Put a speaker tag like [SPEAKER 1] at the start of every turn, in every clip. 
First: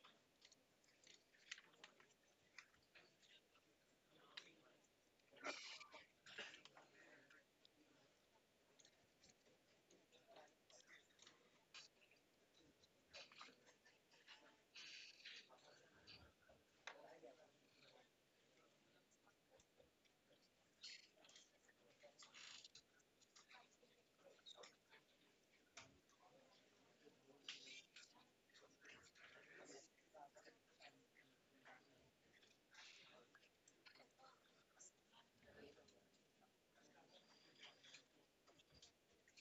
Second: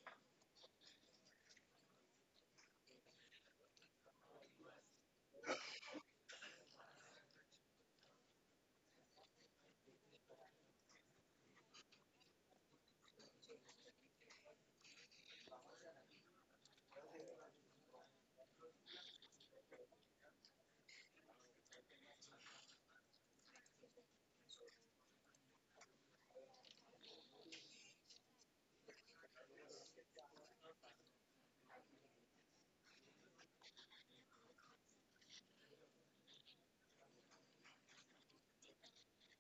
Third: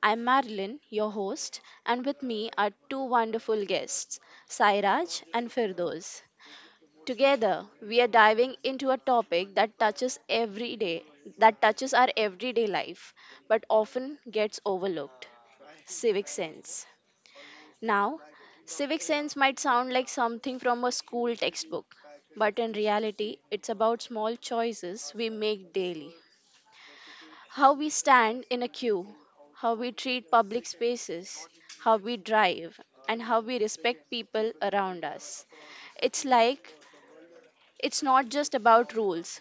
[SPEAKER 1] I'm Marilyn, your host, and with me are two wonderful guests, Sairaj and Firdoz. Together, we are diving into a topic that touches our everyday life, but often gets overlooked: civic sense. Now, civic sense might sound like something from a school textbook, but in reality, it's about small choices we make daily: how we stand in a queue, how we treat public spaces, how we drive, and how we respect people around us. It's like it's not just about rules,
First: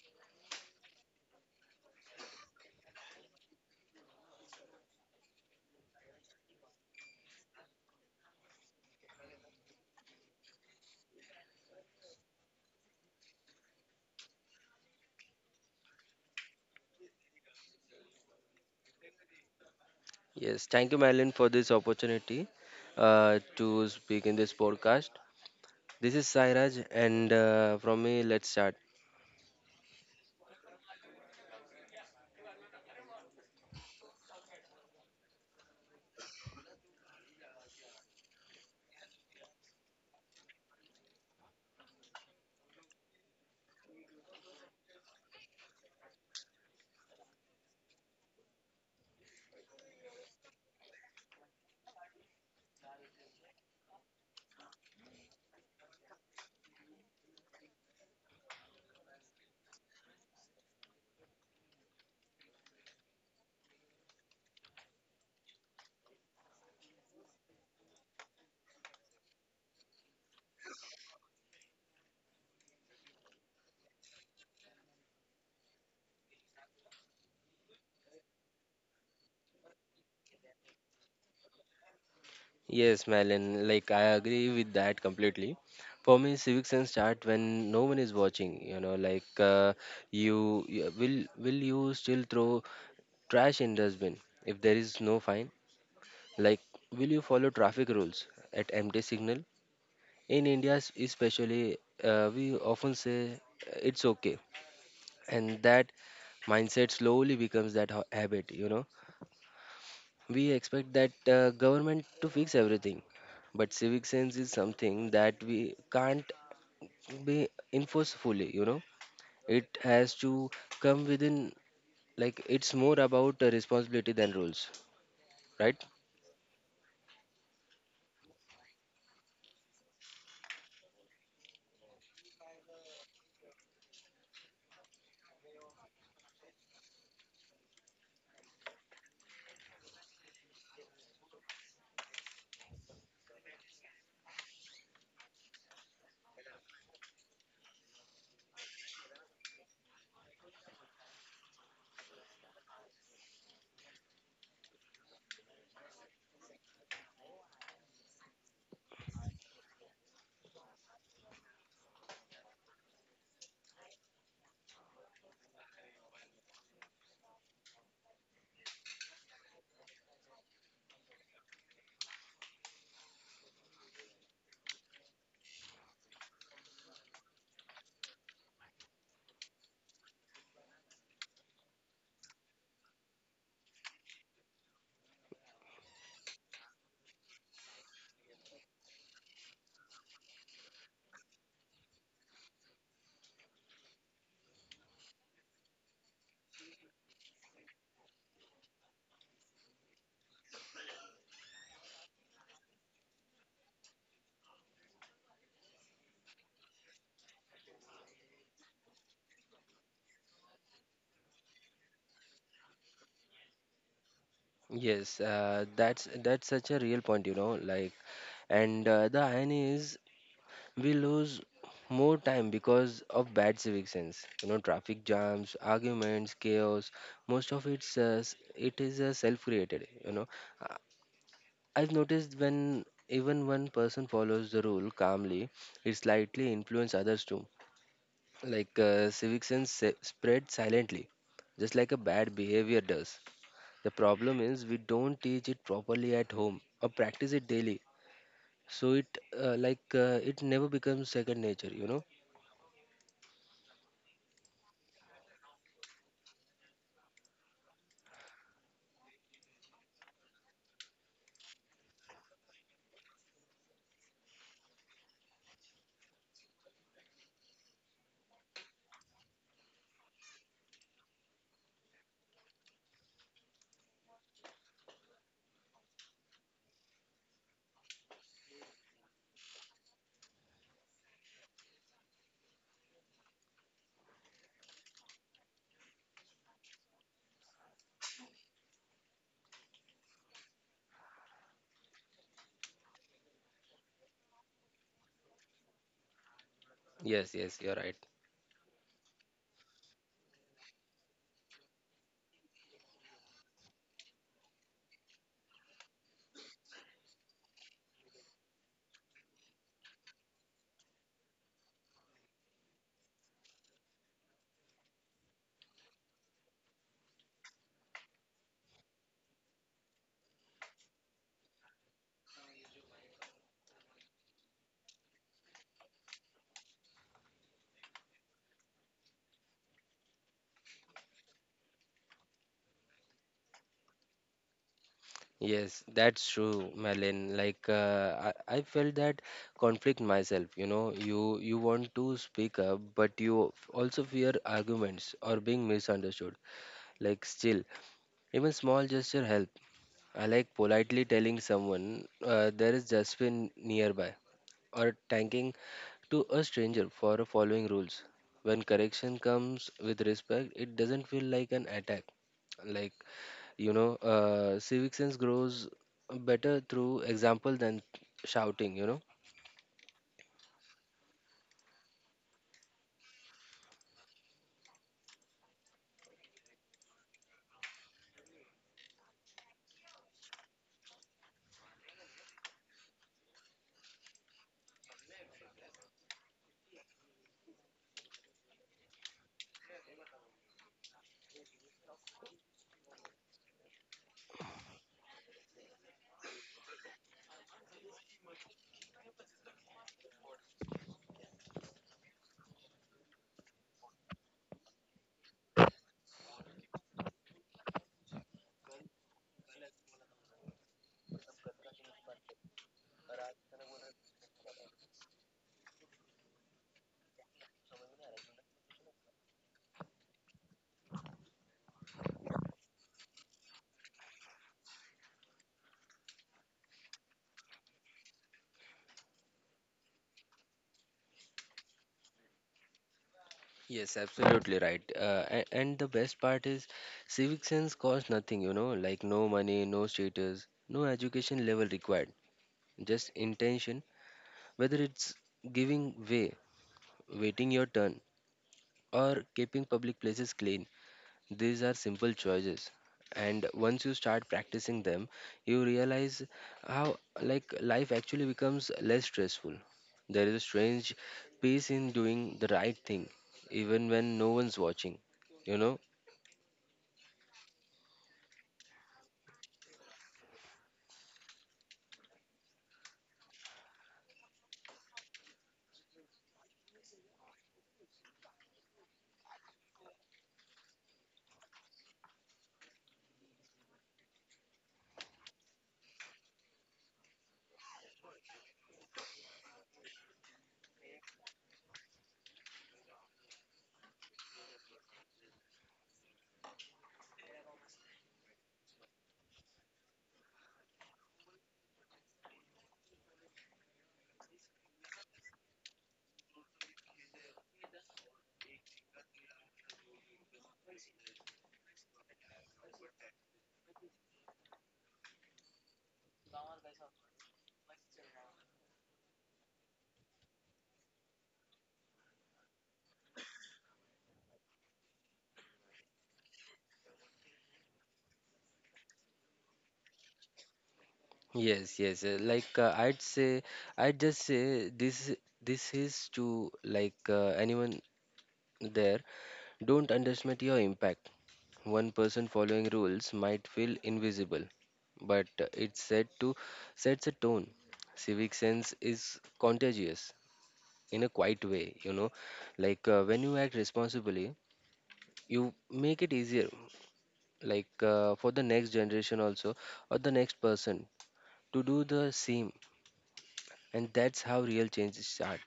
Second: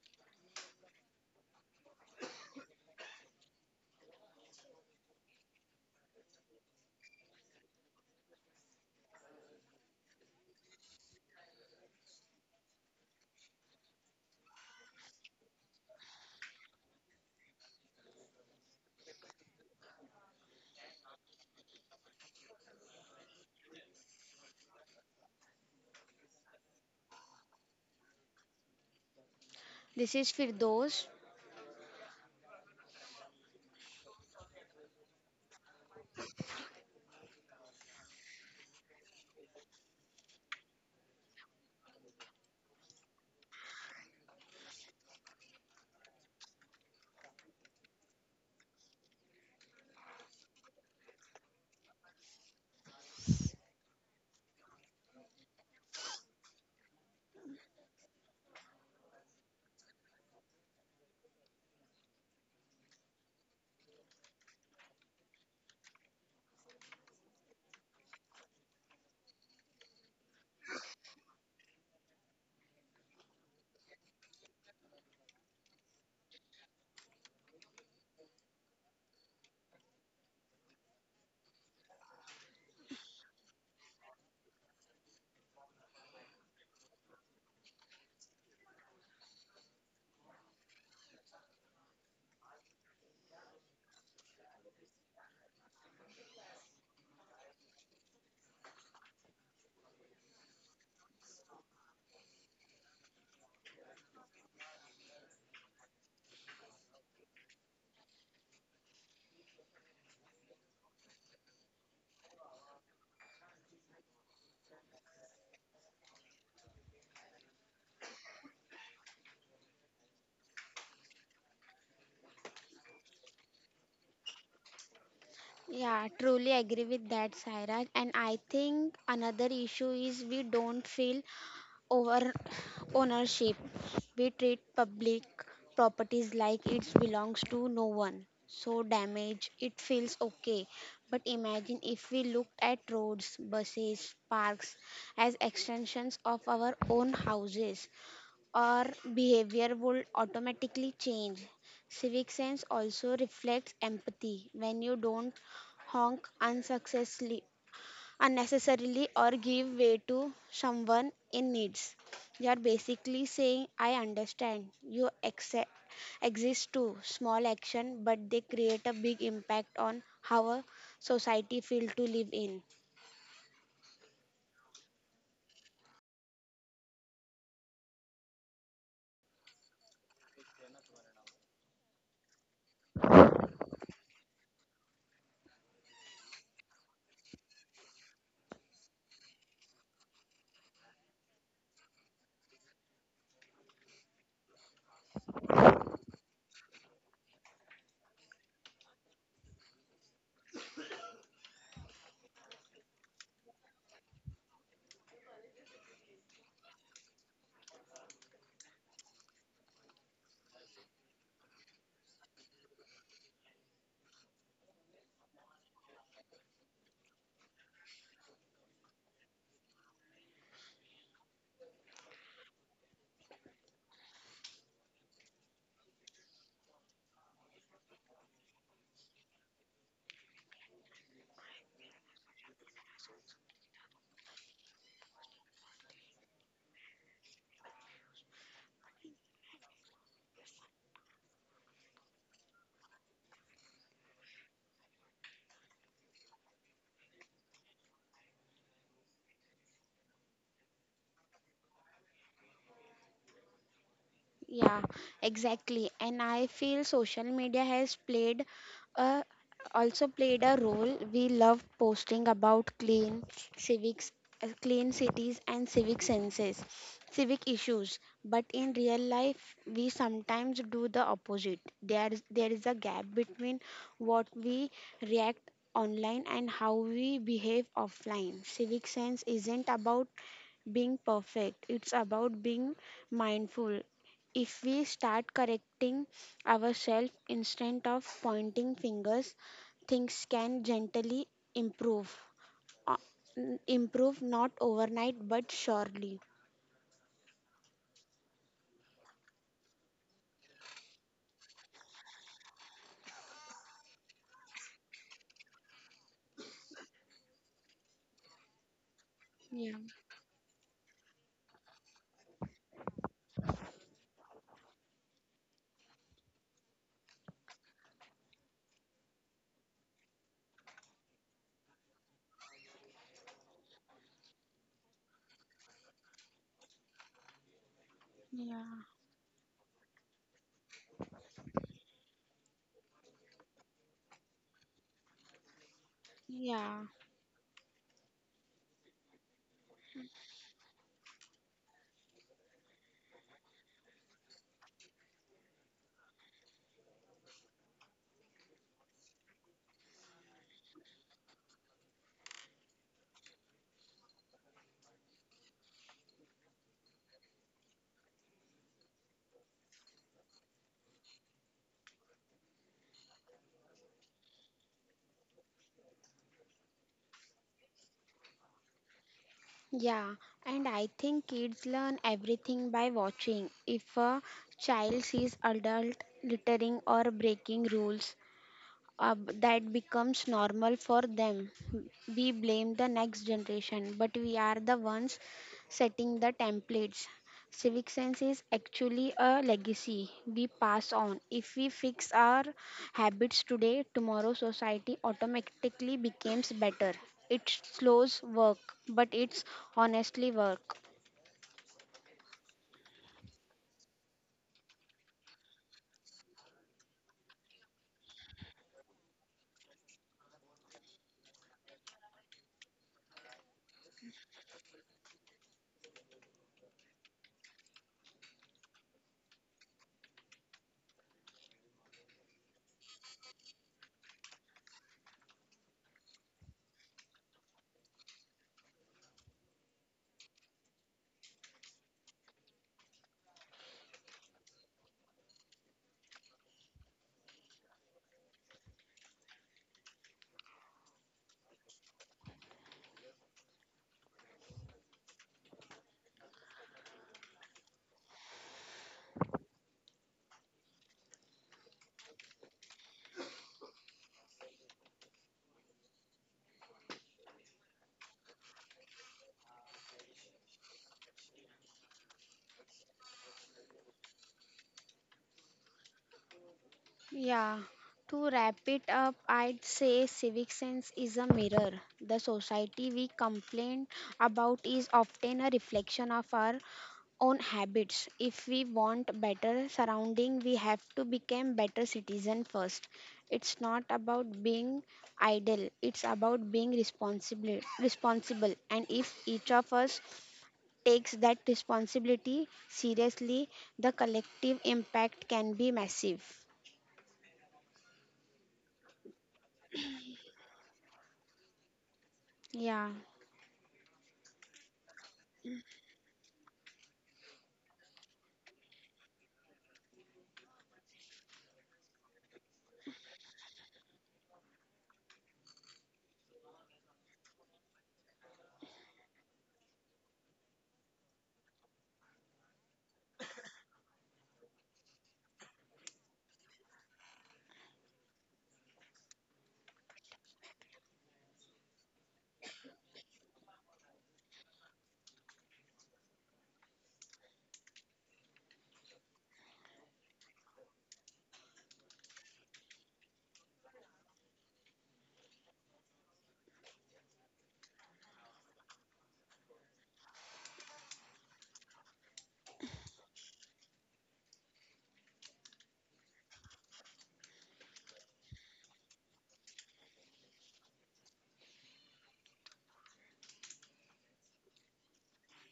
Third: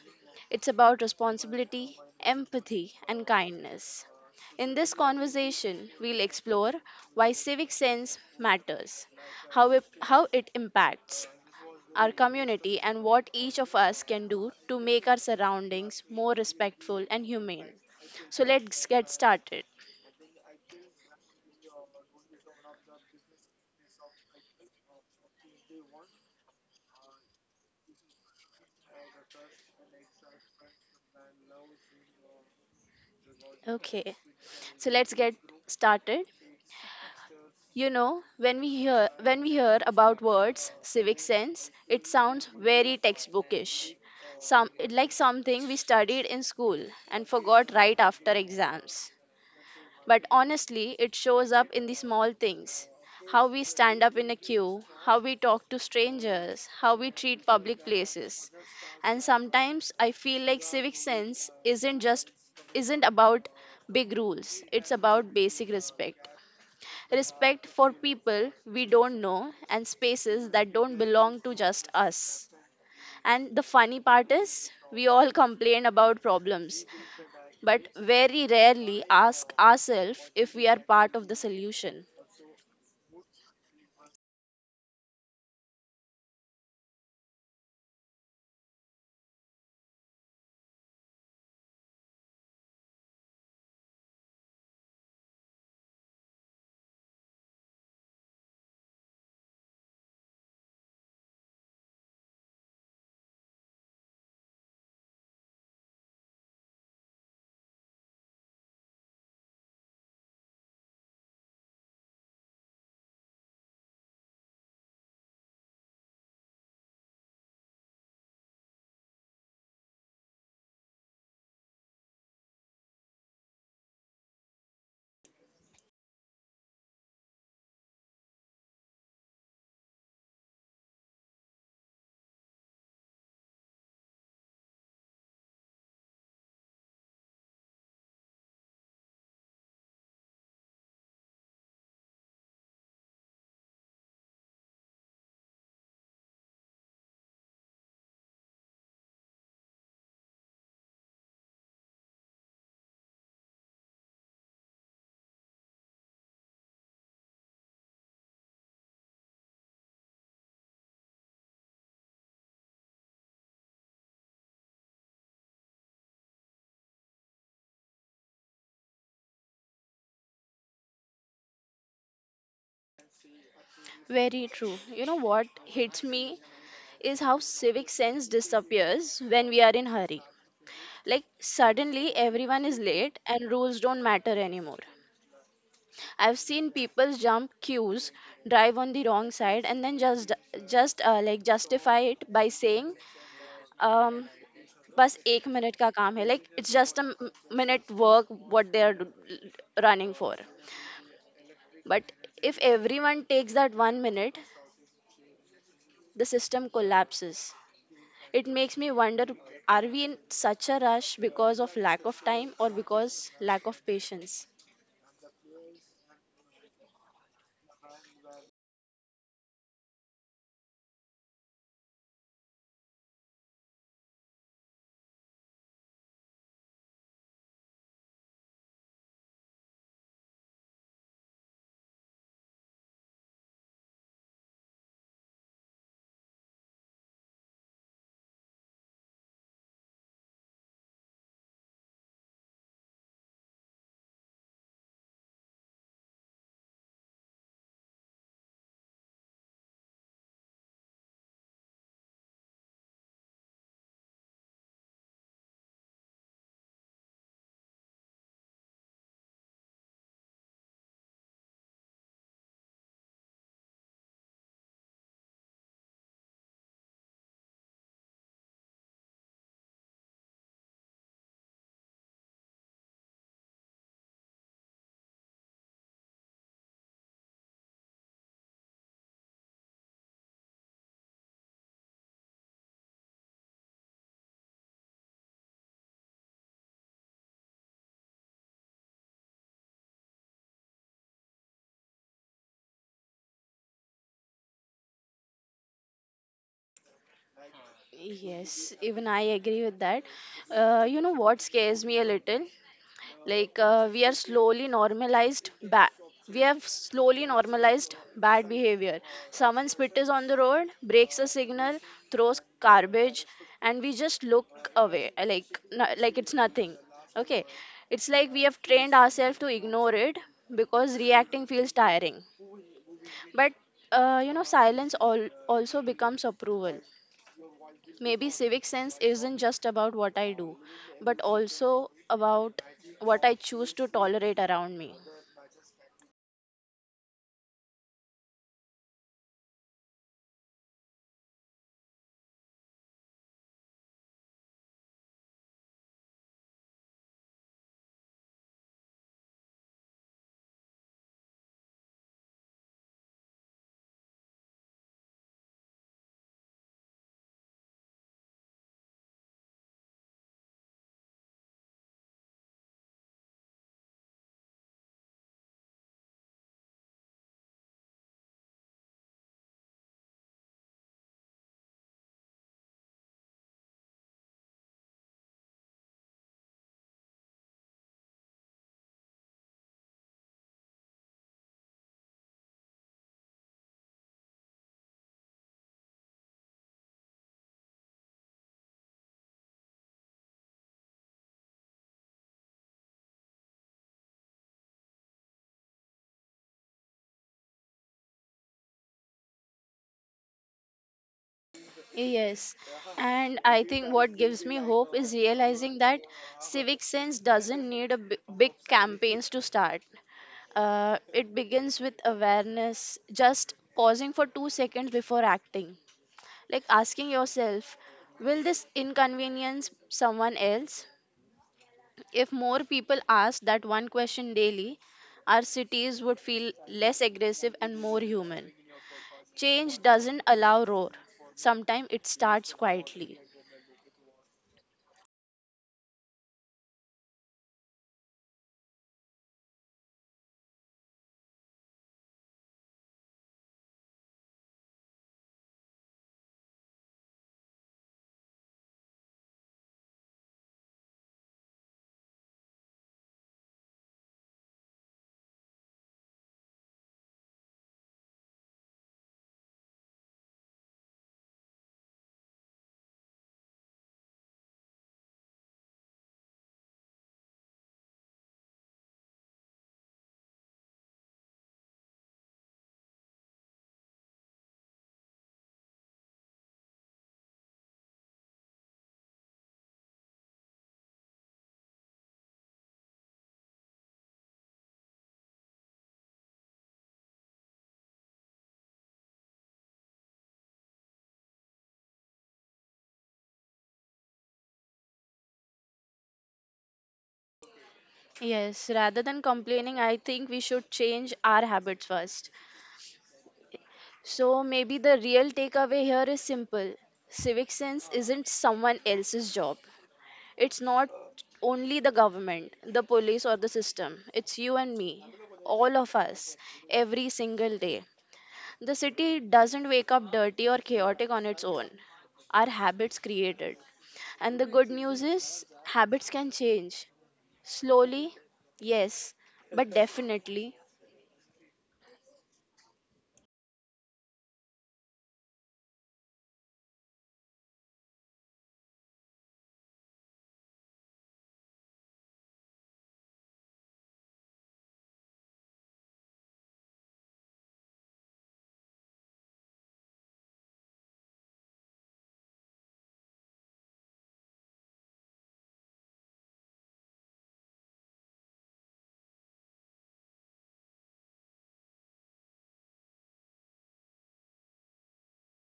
[SPEAKER 1] it's about responsibility, empathy, and kindness. In this conversation, we'll explore why civic sense matters, how it impacts our community, and what each of us can do to make our surroundings more respectful and humane. So let's get started.
[SPEAKER 2] Yes, thank you, Madeline, for this opportunity to speak in this podcast. This is Sairaj, and from me, let's start.
[SPEAKER 3] This is Firdos.
[SPEAKER 1] Okay, so let's get started. You know, when we hear about words civic sense, it sounds very textbookish. Some it like something we studied in school and forgot right after exams. But honestly, it shows up in the small things: how we stand up in a queue, how we talk to strangers, how we treat public places. And sometimes I feel like civic sense isn't about big rules. It's about basic respect. Respect for people we don't know and spaces that don't belong to just us. And the funny part is, we all complain about problems, but very rarely ask ourselves if we are part of the solution.
[SPEAKER 2] Yes, Madeline, like I agree with that completely. For me, civics sense start when no one is watching. You know, you, you will you still throw trash in dustbin if there is no fine? Like, will you follow traffic rules at empty signal? In India, especially, we often say it's okay, and that mindset slowly becomes that habit, you know. We expect that government to fix everything, but civic sense is something that we can't be enforced fully, you know. It has to come within. Like, it's more about responsibility than rules, right?
[SPEAKER 3] Yeah, truly agree with that, Sairaj. And I think another issue is we don't feel over ownership. We treat public properties like it belongs to no one. So damage, it feels okay. But imagine if we looked at roads, buses, parks as extensions of our own houses. Our behavior would automatically change. Civic sense also reflects empathy. When you don't honk unsuccessfully, unnecessarily or give way to someone in needs, you are basically saying, I understand. You accept, exist too. Small action, but they create a big impact on how a society feels to live in.
[SPEAKER 1] Very true. You know what hits me is how civic sense disappears when we are in hurry. Like suddenly everyone is late and rules don't matter anymore. I've seen people jump queues, drive on the wrong side, and then just like justify it by saying, um, "बस एक minute का काम है." Like it's just a minute work what they are running for. But if everyone takes that one minute, the system collapses. It makes me wonder, are we in such a rush because of lack of time or because lack of patience?
[SPEAKER 2] Yes that's such a real point, you know. Like, and the irony is we lose more time because of bad civic sense, you know, traffic jams, arguments, chaos. Most of it is self created, you know. Uh, I've noticed when even one person follows the rule calmly, it slightly influences others too. Civic sense spread silently, just like a bad behavior does. The problem is we don't teach it properly at home or practice it daily, so it never becomes second nature, you know.
[SPEAKER 3] Yeah, exactly. And I feel social media has played a also played a role. We love posting about civics, clean cities and civic issues. But in real life, we sometimes do the opposite. There is a gap between what we react online and how we behave offline. Civic sense isn't about being perfect, it's about being mindful. If we start correcting ourselves instead of pointing fingers, things can gently improve. Uh, improve not overnight but surely.
[SPEAKER 2] Yes, yes, you're right.
[SPEAKER 1] Yes, even I agree with that. You know what scares me a little? like uh, we are slowly normalized bad we have slowly normalized bad behavior. Someone
[SPEAKER 3] Yeah,
[SPEAKER 1] spits on the road, breaks a signal, throws garbage, and we just look away, like it's nothing, okay. It's like we have trained ourselves to ignore it because reacting feels tiring. But silence also becomes approval. Maybe
[SPEAKER 3] yeah,
[SPEAKER 1] civic sense isn't just about what I do, but also about what I choose to tolerate around me.
[SPEAKER 2] Yes, that's true,
[SPEAKER 3] yeah,
[SPEAKER 2] Melin. Like I felt that conflict myself. You know, you want to speak up, but you also fear arguments or being misunderstood. Like, still, even small gesture help. I like politely telling someone there is dustbin nearby, or thanking to a stranger for following rules. When correction comes with respect, it doesn't feel like an attack. Like, you know, civic sense grows better through example than shouting, you know.
[SPEAKER 3] yeah. And I think kids learn everything by watching. If a child sees adult littering or breaking rules, uh, that becomes normal for them. We blame the next generation, but we are the ones setting the templates. Civic sense is actually a legacy we pass on. If we fix our habits today, tomorrow society automatically becomes better. It's slows work, but it's honestly work.
[SPEAKER 1] Yes, and I think what gives me hope is realizing that civic sense doesn't need a big campaigns to start. It begins with awareness, just pausing for 2 seconds before acting, like asking yourself, will this inconvenience someone else? If more people asked that one question daily, our cities would feel less aggressive and more human. Change doesn't allow roar. Sometimes it starts quietly.
[SPEAKER 2] Yes, absolutely, right. And the best part is, civic sense costs nothing, you know, like no money, no status, no education level required, just intention, whether it's giving way, waiting your turn, or keeping public places clean. These are simple choices, and once you start practicing them, you realize how like life actually becomes less stressful. There is a strange peace in doing the right thing, even when no one's watching. You know?
[SPEAKER 3] Yeah, to wrap it up, I'd say civic sense is a mirror. The society we complain about is often a reflection of our own habits. If we want better surrounding, we have to become better citizen first. It's not about being idle, it's about being responsible. And if each of us takes that responsibility seriously, the collective impact can be massive.
[SPEAKER 1] Yes, rather than complaining, I think we should change our habits first.
[SPEAKER 3] Yeah.
[SPEAKER 1] So maybe the real takeaway here is simple. Civic sense isn't someone else's job. It's not only the government, the police, or the system. It's you and me, all of us, every single day. The city doesn't wake up dirty or chaotic on its own. Our habits create it. And the good news is, habits can change. Slowly, yes, but definitely.
[SPEAKER 2] Yes, yes. Like I'd say, I'd just say this. This is to like anyone there. Don't underestimate your impact. One person following rules might feel invisible, but it's said to sets a tone. Civic sense is contagious in a quiet way, you know. Like when you act responsibly, you make it easier, like for the next generation also, or the next person to do the same. And that's how real changes start.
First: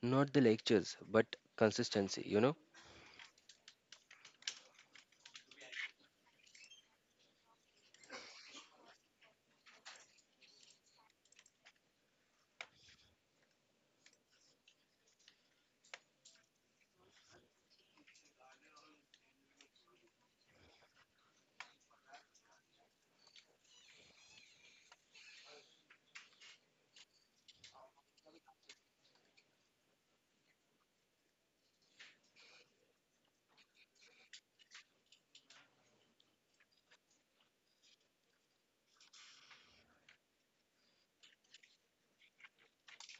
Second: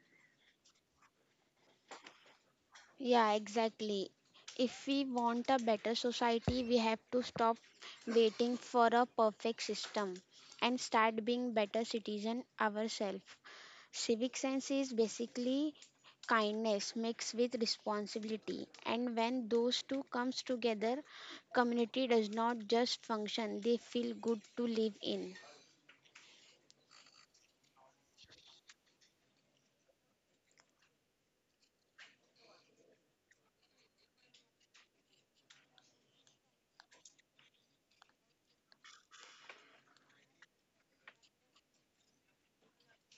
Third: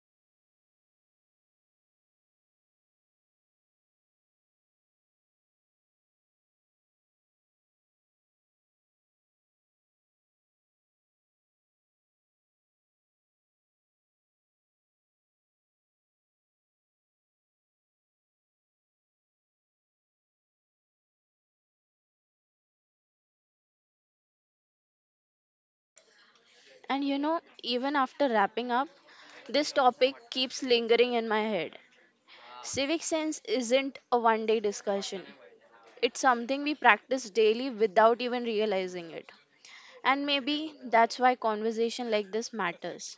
[SPEAKER 2] Not the lectures, but consistency, you know.
[SPEAKER 3] Yeah, exactly. If we want a better society, we have to stop waiting for a perfect system and start being better citizen ourselves. Civic sense is basically kindness mixed with responsibility, and when those two comes together, community does not just function, they feel good to live in.
[SPEAKER 1] And you know, even after wrapping up, this topic keeps lingering in my head. Civic sense isn't a one day discussion, it's something we practice daily without even realizing it. And maybe that's why conversation like this matters,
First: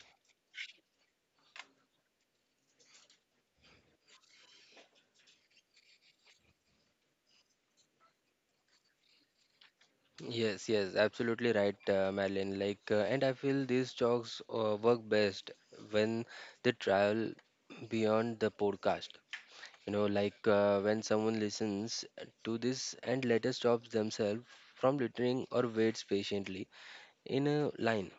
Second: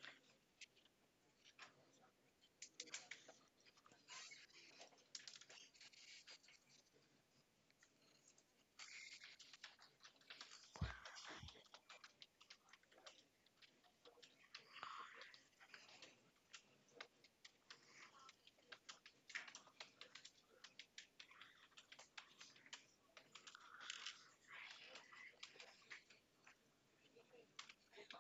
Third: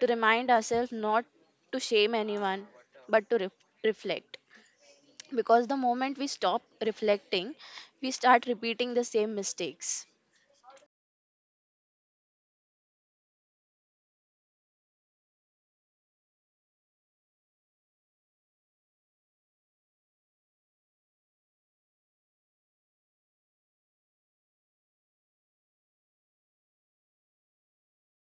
[SPEAKER 1] to remind ourselves not to shame anyone, but to reflect. Because the moment we stop reflecting, we start repeating the same mistakes.
[SPEAKER 2] Yes, yes, absolutely right, Madeline. Like, and I feel these talks work best when they travel beyond the podcast. You know, like when someone listens to this and later stops themselves from littering or waits patiently in a line.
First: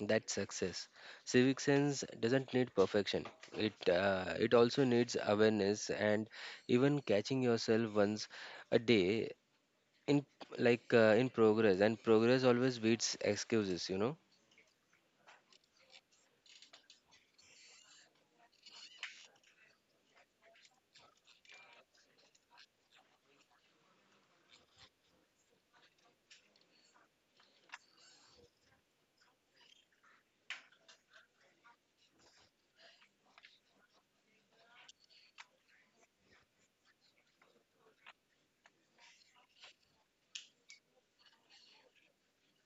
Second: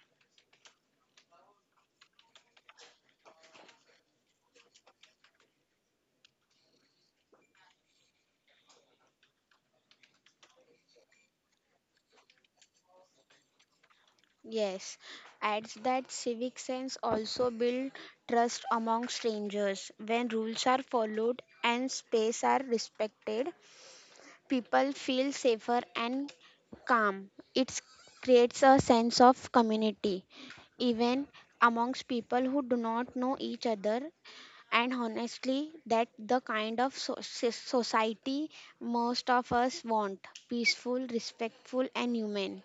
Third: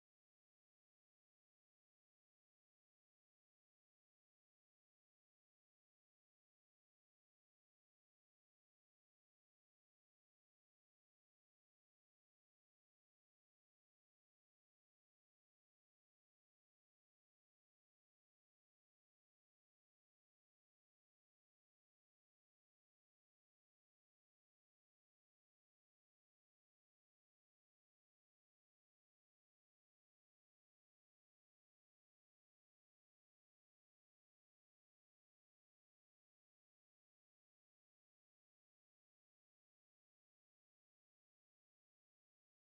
[SPEAKER 2] That's success. Civic sense doesn't need perfection. It also needs awareness, and even catching yourself once a day in, like in progress. And progress always beats excuses, you know.
[SPEAKER 3] Yes, adds that civic sense also build trust among strangers. When rules are followed and space are respected, people feel safer and calm. It creates a sense of community, even amongst people who do not know each other. And honestly, that the kind of so, society most of us want peaceful, respectful, and human.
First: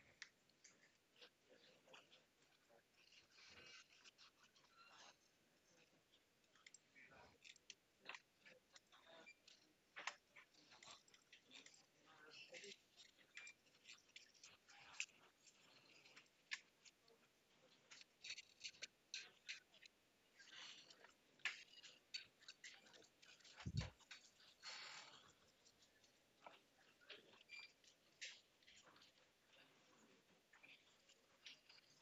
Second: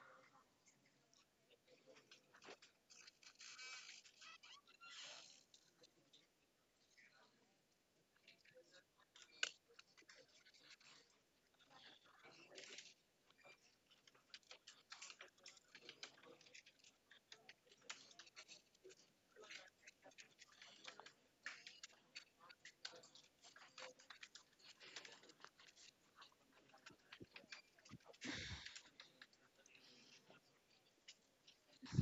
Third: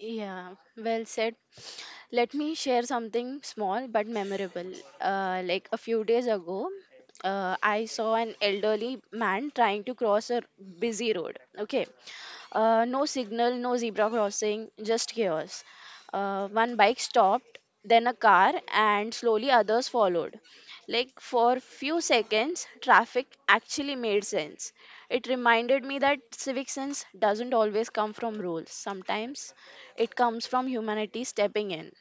[SPEAKER 1] Yeah, well said. Let me share something small but memorable. Like a few days ago, I saw an elderly man trying to cross a busy road. Okay, no signal, no zebra crossing, just chaos. One bike stopped, then a car, and slowly others followed. Like for few seconds, traffic actually made sense. It reminded me that civic sense doesn't always come from rules. Sometimes it comes from humanity stepping in.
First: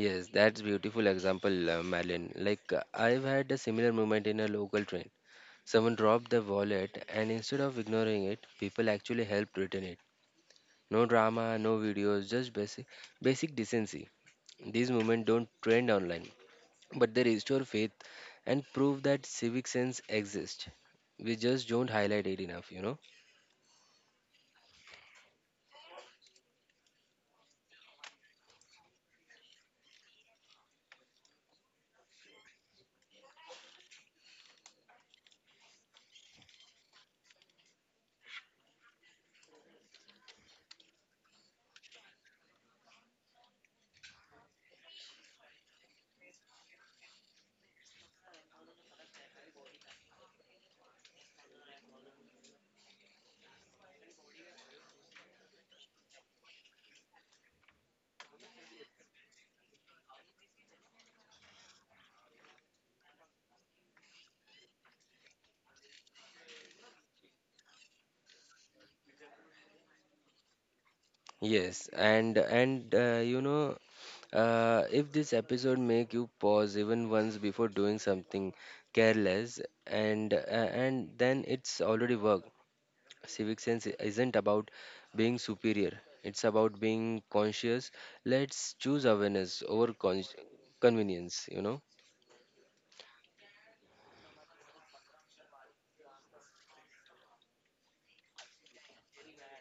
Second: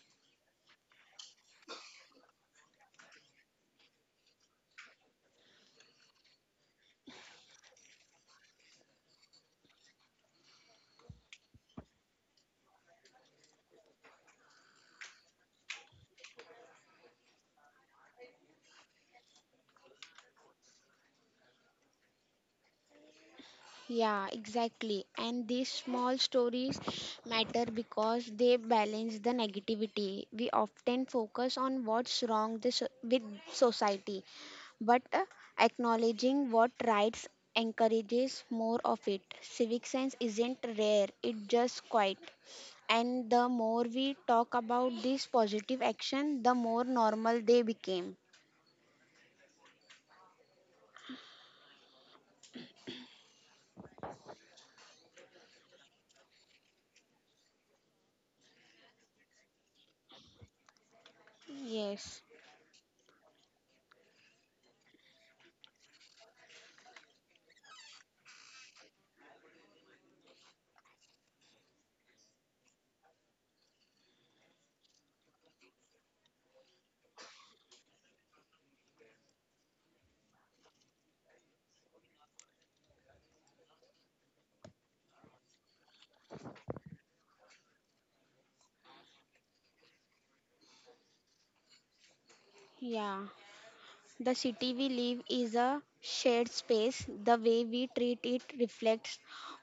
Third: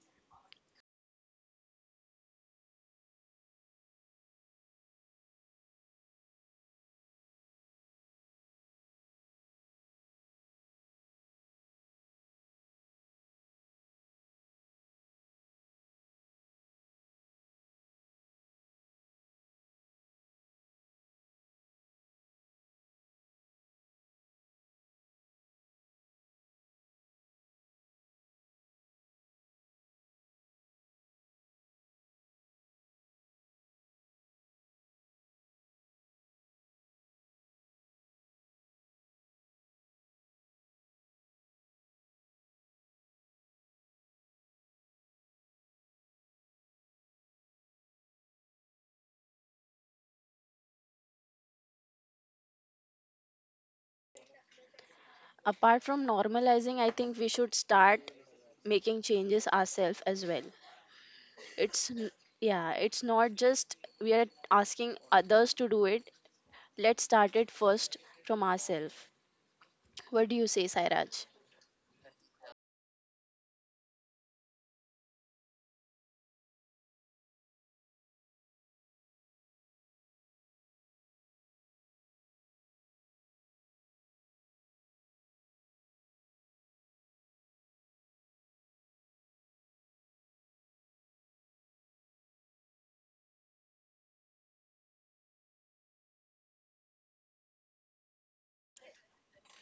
[SPEAKER 2] Yes, that's beautiful example, Malin. Like I've had a similar moment in a local train. Someone dropped their wallet, and instead of ignoring it, people actually helped return it. No drama, no videos, just basic decency. These movements don't trend online, but they restore faith and prove that civic sense exists. We just don't highlight it enough, you know.
[SPEAKER 3] Yeah, exactly. And these small stories matter because they balance the negativity. We often focus on what's wrong this, with society, but acknowledging what rights encourages more of it. Civic sense isn't rare, it's just quiet. And the more we talk about this positive action, the more normal they became.
[SPEAKER 1] Apart from normalizing, I think we should start making changes ourselves as well. It's n-
[SPEAKER 3] Yes,
[SPEAKER 1] yeah, it's not just we are asking others to do it. Let's start it first from ourselves. What do you say, Sairaj?
[SPEAKER 2] Yes, and you know, if this episode make you pause even once before doing something careless, and uh, and then it's already work. Civic sense isn't about being superior; it's about being conscious. Let's choose awareness over convenience. You know.
[SPEAKER 3] yeah. The city we live is a shared space. The way we treat it reflects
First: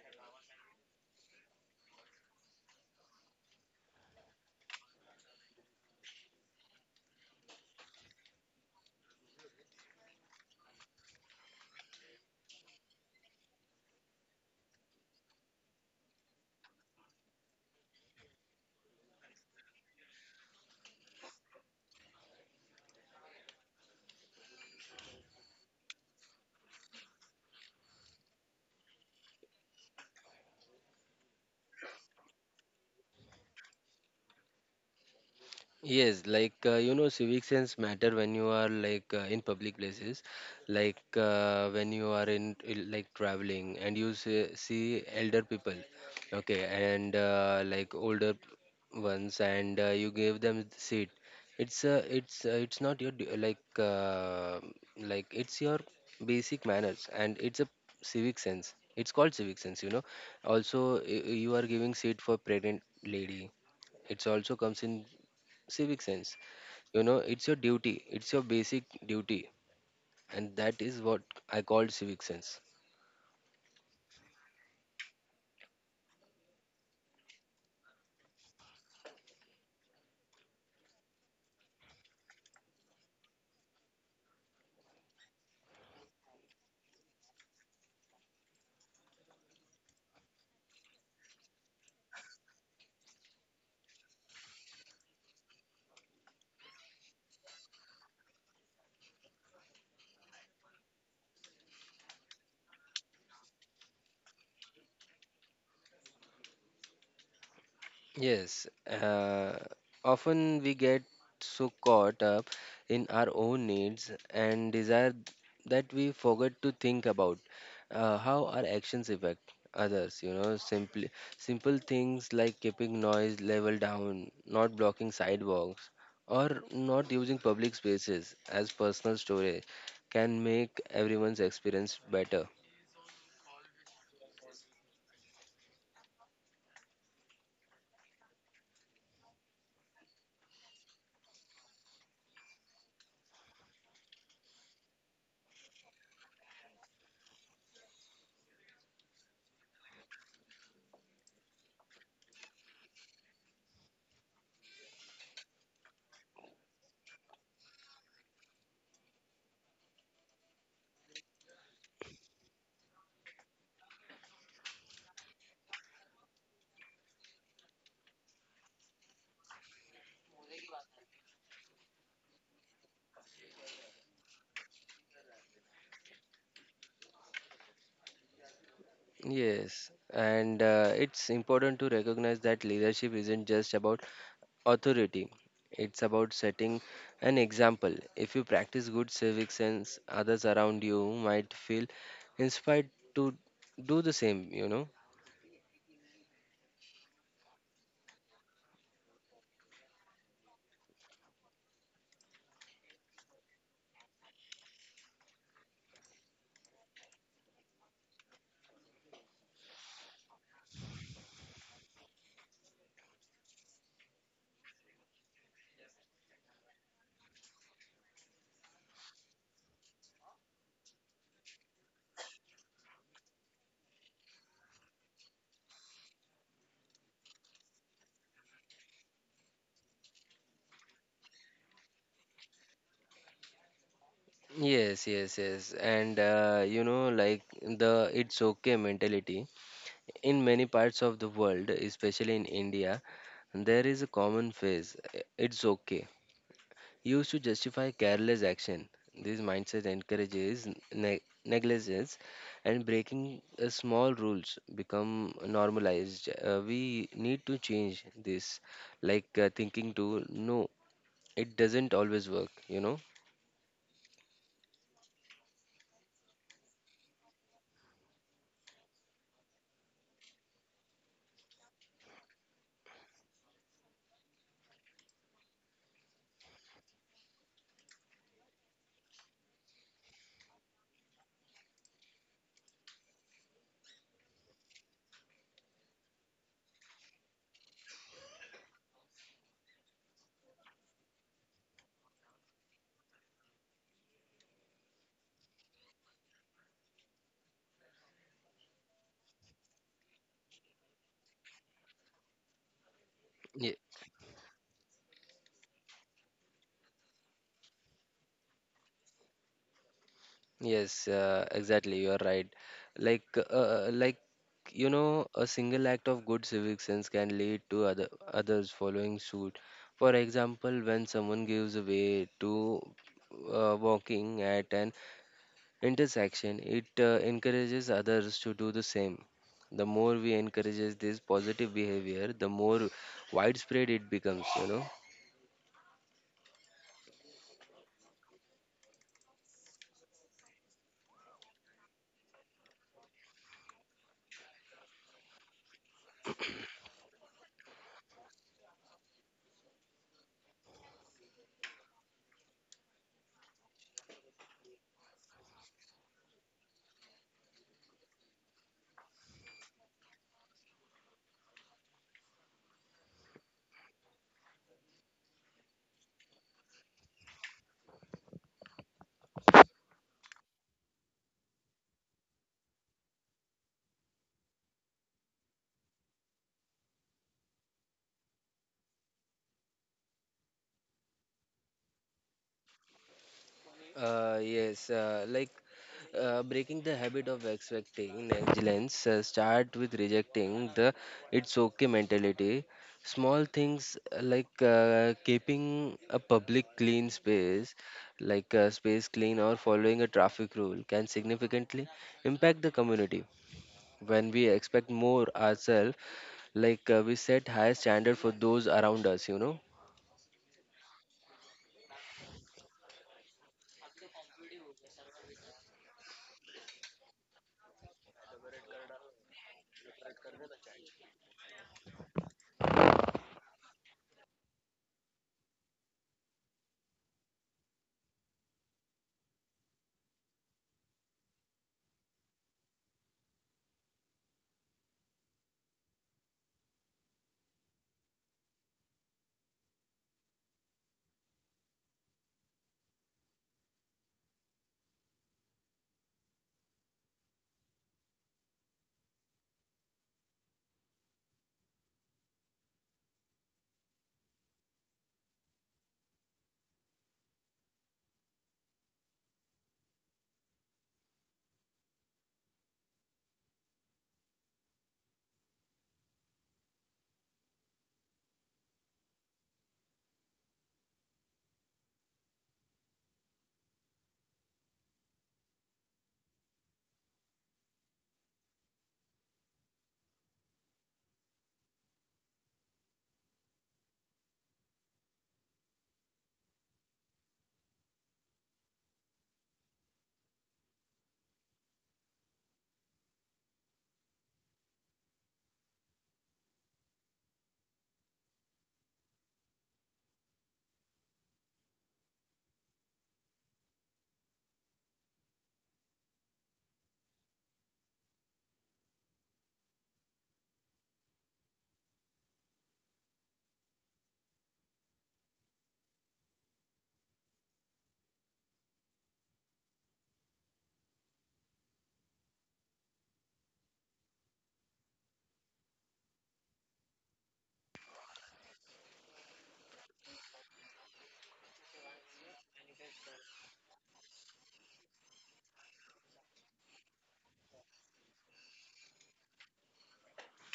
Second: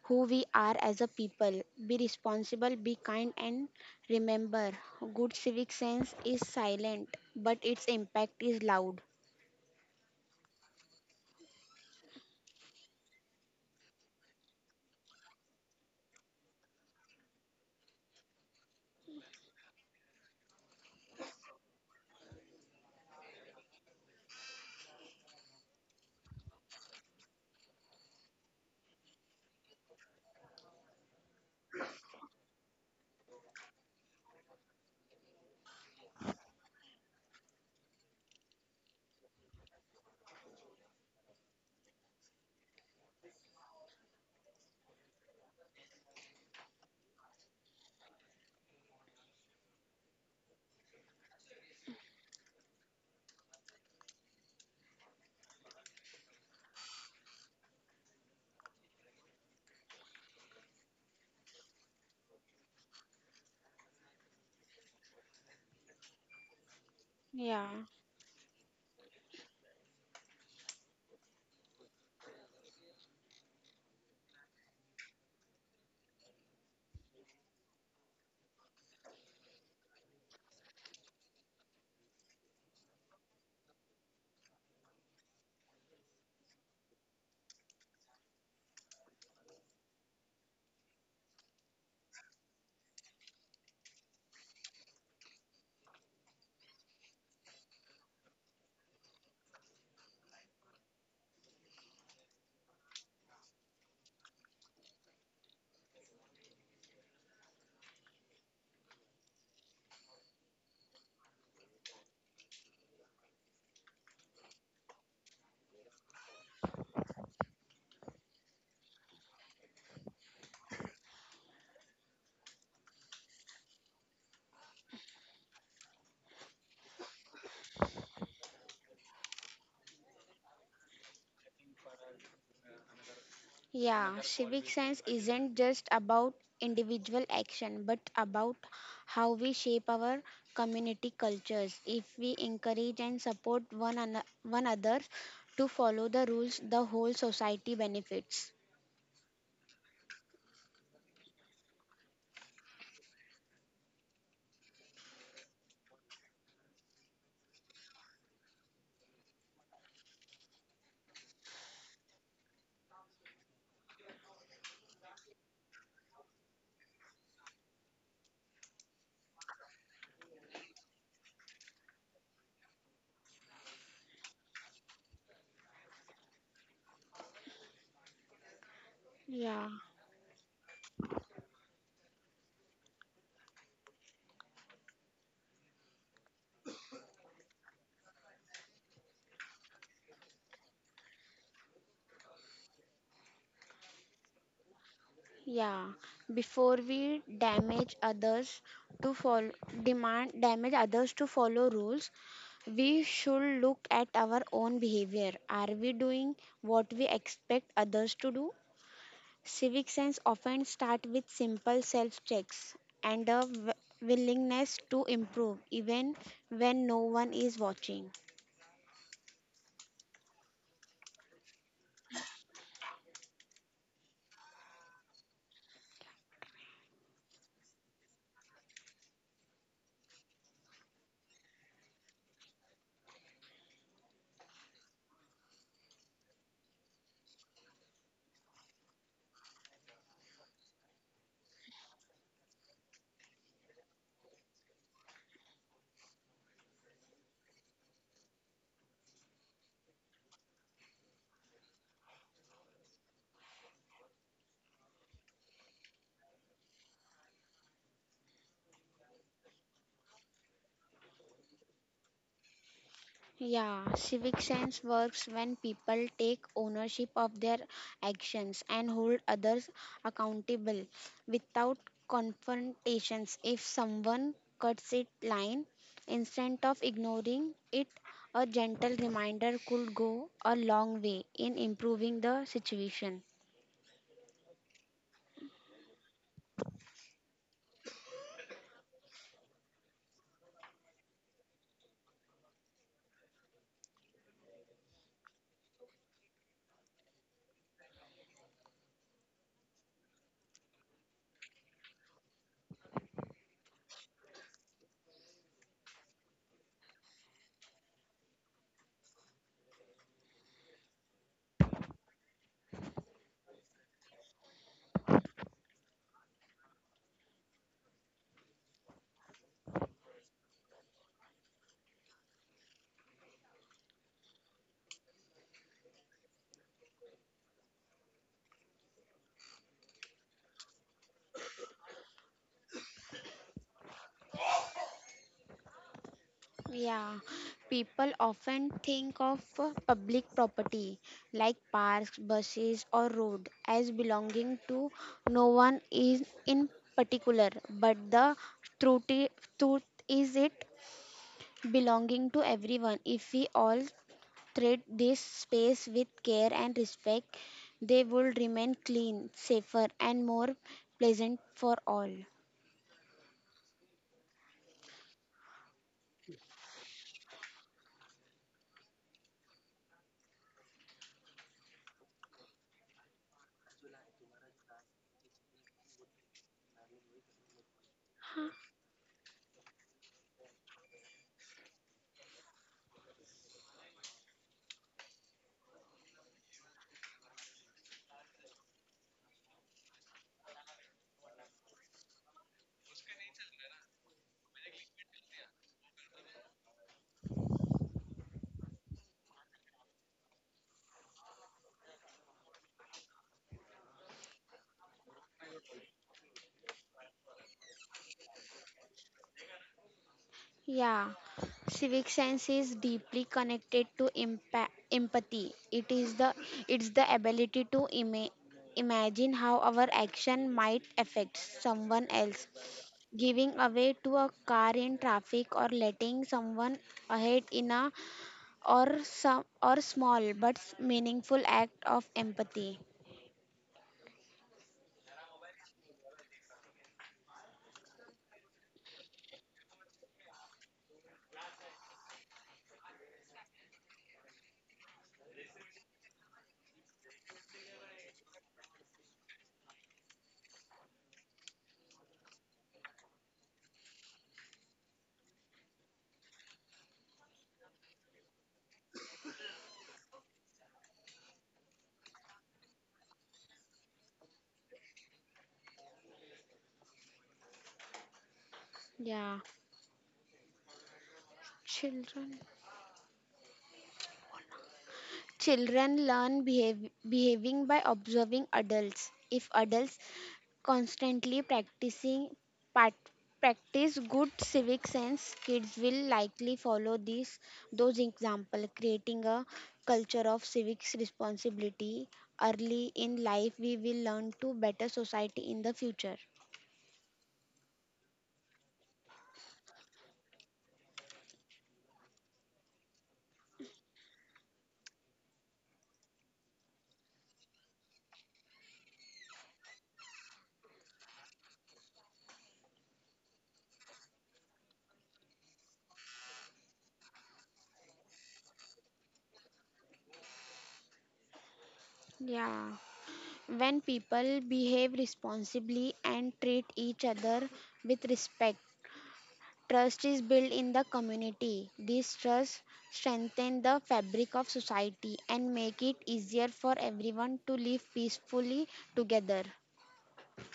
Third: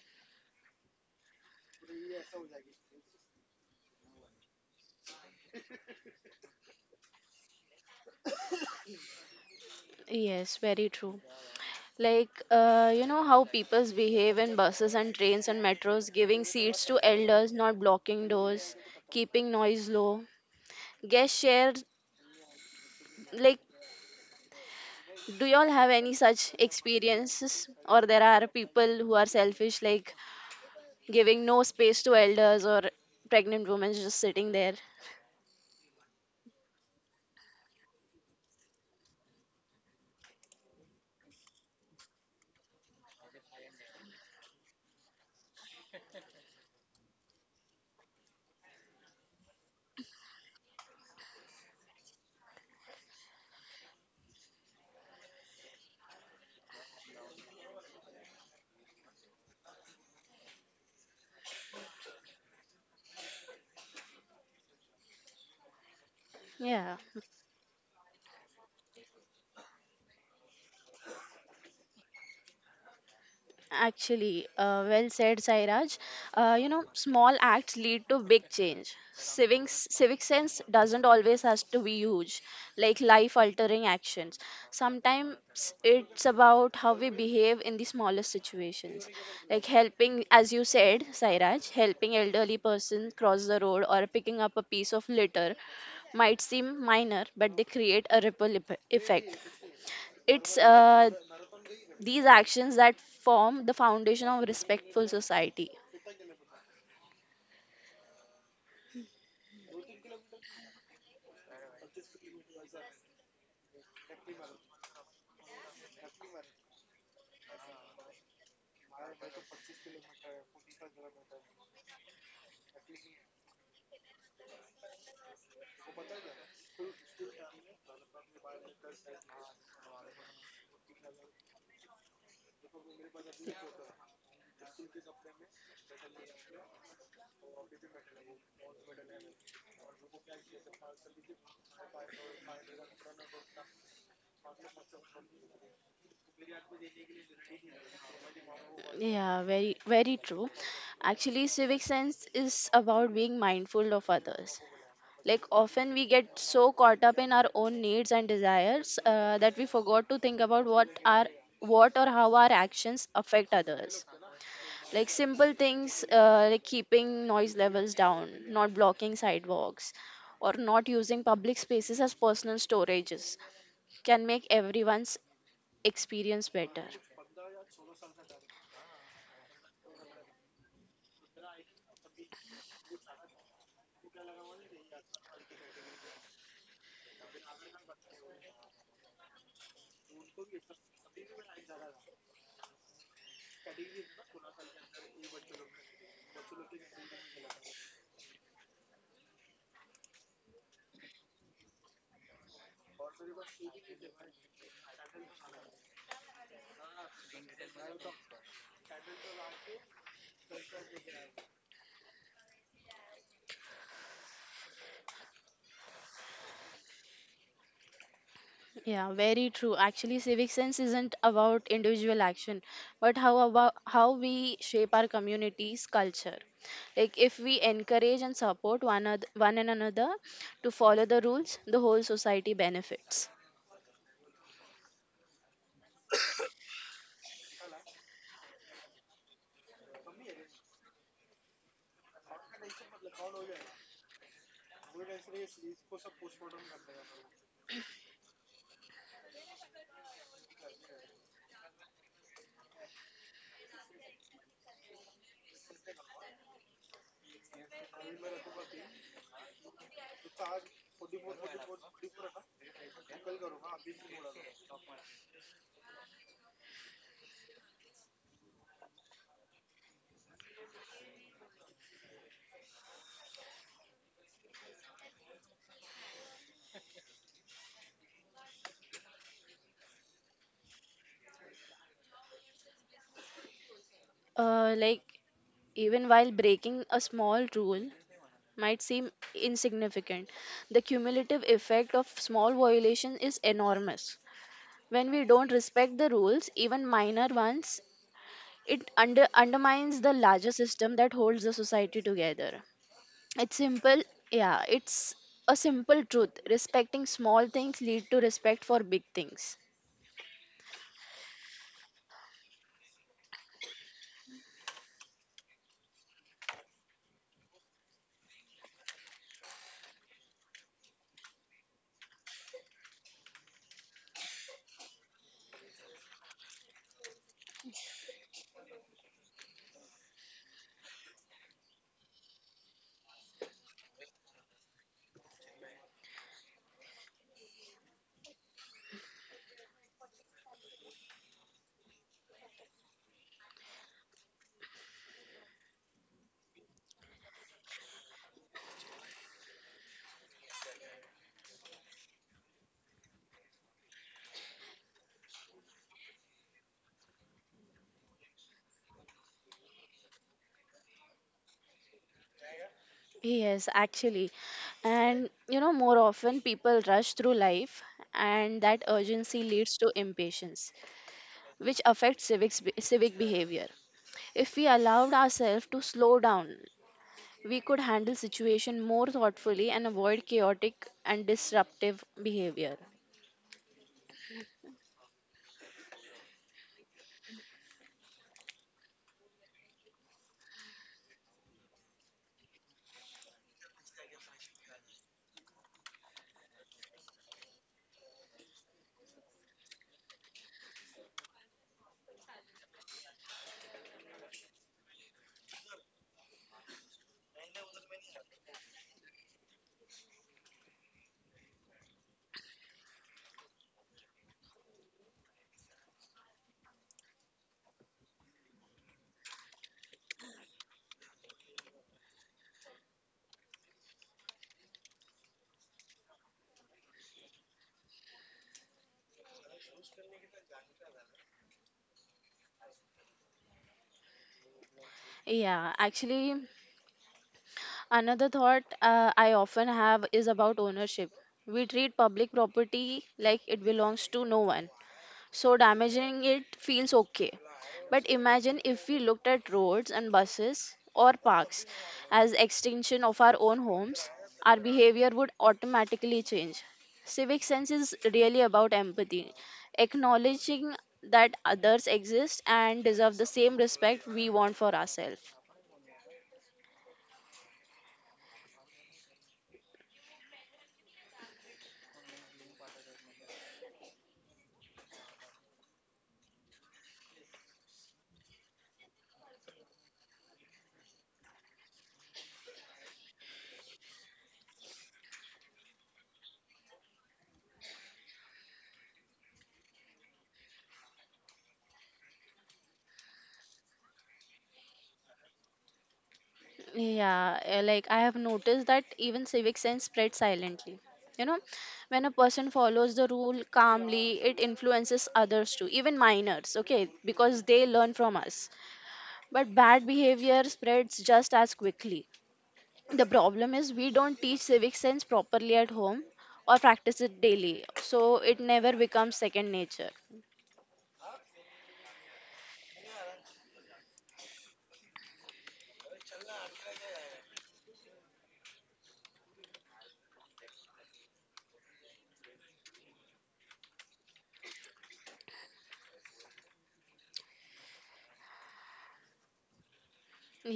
[SPEAKER 3] who we are as a people. Be responsible, be kind, and remember good civic sense is silent, but its impact is loud.
[SPEAKER 1] Yes, very true. Like, you know how people behave in buses and trains and metros, giving seats to elders, not blocking doors, keeping noise low. Guest share, like, do y'all have any such experiences? Or there are people who are selfish, like giving no space to elders or pregnant women just sitting there?
[SPEAKER 2] Yes, like you know, civic sense matter when you are like in public places, like when you are in, like traveling, and you see, see elder people, okay, and like older ones, and you give them the seat. It's not your like it's your basic manners, and it's a civic sense. It's called civic sense, you know. Also, you are giving seat for pregnant lady, it's also comes in civic sense,
[SPEAKER 1] Yeah.
[SPEAKER 2] you know. It's your
[SPEAKER 3] Yeah.
[SPEAKER 2] duty, it's your basic duty, and that is what I called civic sense.
[SPEAKER 1] Actually, well said, Sairaj. You know, small acts lead to big change. Civic sense doesn't always has to be huge, like life-altering actions. Sometimes it's about how we behave in the smallest situations, like helping, as you said, Sairaj, helping elderly person cross the road or picking up a piece of litter might seem minor, but they create a ripple effect. It's these actions that form the foundation of respectful society.
[SPEAKER 2] Yes, often we get so caught up in our own needs and desire that we forget to think about how our actions affect others. You know, simply simple things like keeping noise level down, not blocking sidewalks, or not using public spaces as personal storage can make everyone's experience better.
[SPEAKER 3] Yeah, civic science isn't just about individual action but about how we shape our community cultures. If we encourage and support one another to follow the rules, the whole society benefits.
[SPEAKER 1] Yeah, very, very true. Actually, civic sense is about being mindful of others. Like, often we get so caught up in our own needs and desires that we forgot to think about what or how our actions affect others, like simple things like keeping noise levels down, not blocking sidewalks, or not using public spaces as personal storages can make everyone's experience better.
[SPEAKER 3] Yeah,
[SPEAKER 2] Yes, and it's important to recognize that leadership isn't just about authority. It's about setting an example. If you practice good civic sense, others around you might feel inspired to do the same, you know.
[SPEAKER 3] yeah. Before we to follow, damage others to follow rules, we should look at our own behavior. Are we doing what we expect others to do? Civic sense often start with simple self checks and willingness to improve even when no one is watching.
[SPEAKER 1] Yeah, very true. Actually, civic sense isn't about individual action, but how about how we shape our community's culture. Like if we encourage and support one another, one and another to follow the rules, the whole society benefits.
[SPEAKER 2] Yes, yes, yes. And you know, like the it's okay mentality. In many parts of the world, especially in India, there is a common phrase, "It's okay," used to justify careless action. This mindset encourages negligence, and breaking small rules become normalized. We need to change this, like thinking to no, it doesn't always work, you know.
[SPEAKER 3] Yeah, civic sense works when people take ownership of their actions and hold others accountable without confrontations. If someone cuts it line, instead of ignoring it, a gentle reminder could go a long way in improving the situation.
[SPEAKER 1] Like even while breaking a small rule might seem insignificant, the cumulative effect of small violation is enormous. When we don't respect the rules, even minor ones, it undermines the larger system that holds the society together. It's simple. Yeah, it's a simple truth: respecting small things lead to respect for big things.
[SPEAKER 2] Yes, exactly. You are right. Like, uh, uh, like you know, a single act of good civic sense can lead to others following suit. For example, when someone gives way to walking at an intersection, it encourages others to do the same. The more we encourages this positive behavior, the more widespread it becomes. You know.
[SPEAKER 3] Yeah, people often think of public property like parks, buses, or road as belonging to no one is in particular, but truth, i- truth is it belonging to everyone. If we all treat this space with care and respect, they will remain clean, safer, and more pleasant for all.
[SPEAKER 1] Yes, actually, and you know, more often people rush through life, and that urgency leads to impatience, which affects civic behavior. If we allowed ourselves to slow down, we could handle situation more thoughtfully and avoid chaotic and disruptive behavior.
[SPEAKER 2] Uh, yes, uh, like Breaking the habit of expecting excellence start with rejecting the it's okay mentality. Small things keeping a public clean space, like space clean, or following a traffic rule, can significantly impact the community. When we expect more ourselves, like we set higher standard for those around us, you know.
[SPEAKER 3] Yeah, civic sense is deeply connected to empathy. It's the ability to imagine how our action might affect someone else. Giving away to a car in traffic or letting someone ahead in a or some or small but meaningful act of empathy.
[SPEAKER 1] Yeah, actually, another thought I often have is about ownership. We treat public property like it belongs to no one, so damaging it feels okay. But imagine if we looked at roads and buses or parks as extension of our own homes, our behavior would automatically change. Civic sense is really about empathy, acknowledging that others exist and deserve the same respect we want for ourselves.
[SPEAKER 3] Yeah, children. Children learn behaving by observing adults. If adults constantly practicing pat, practice good civic sense, kids will likely follow these those example, creating a culture of civics responsibility early in life. We will learn to better society in the future.
[SPEAKER 1] Yeah, eh, like I have noticed that even civic sense spreads silently. You know, when a person follows the rule calmly, it influences others too, even minors, okay, because they learn from us. But bad behavior spreads just as quickly. The problem is we don't teach civic sense properly at home or practice it daily, so it never becomes second nature.
[SPEAKER 3] Yeah, when people behave responsibly and treat each other with respect, trust is built in the community. This trust strengthens the fabric of society and make it easier for everyone to live peacefully together.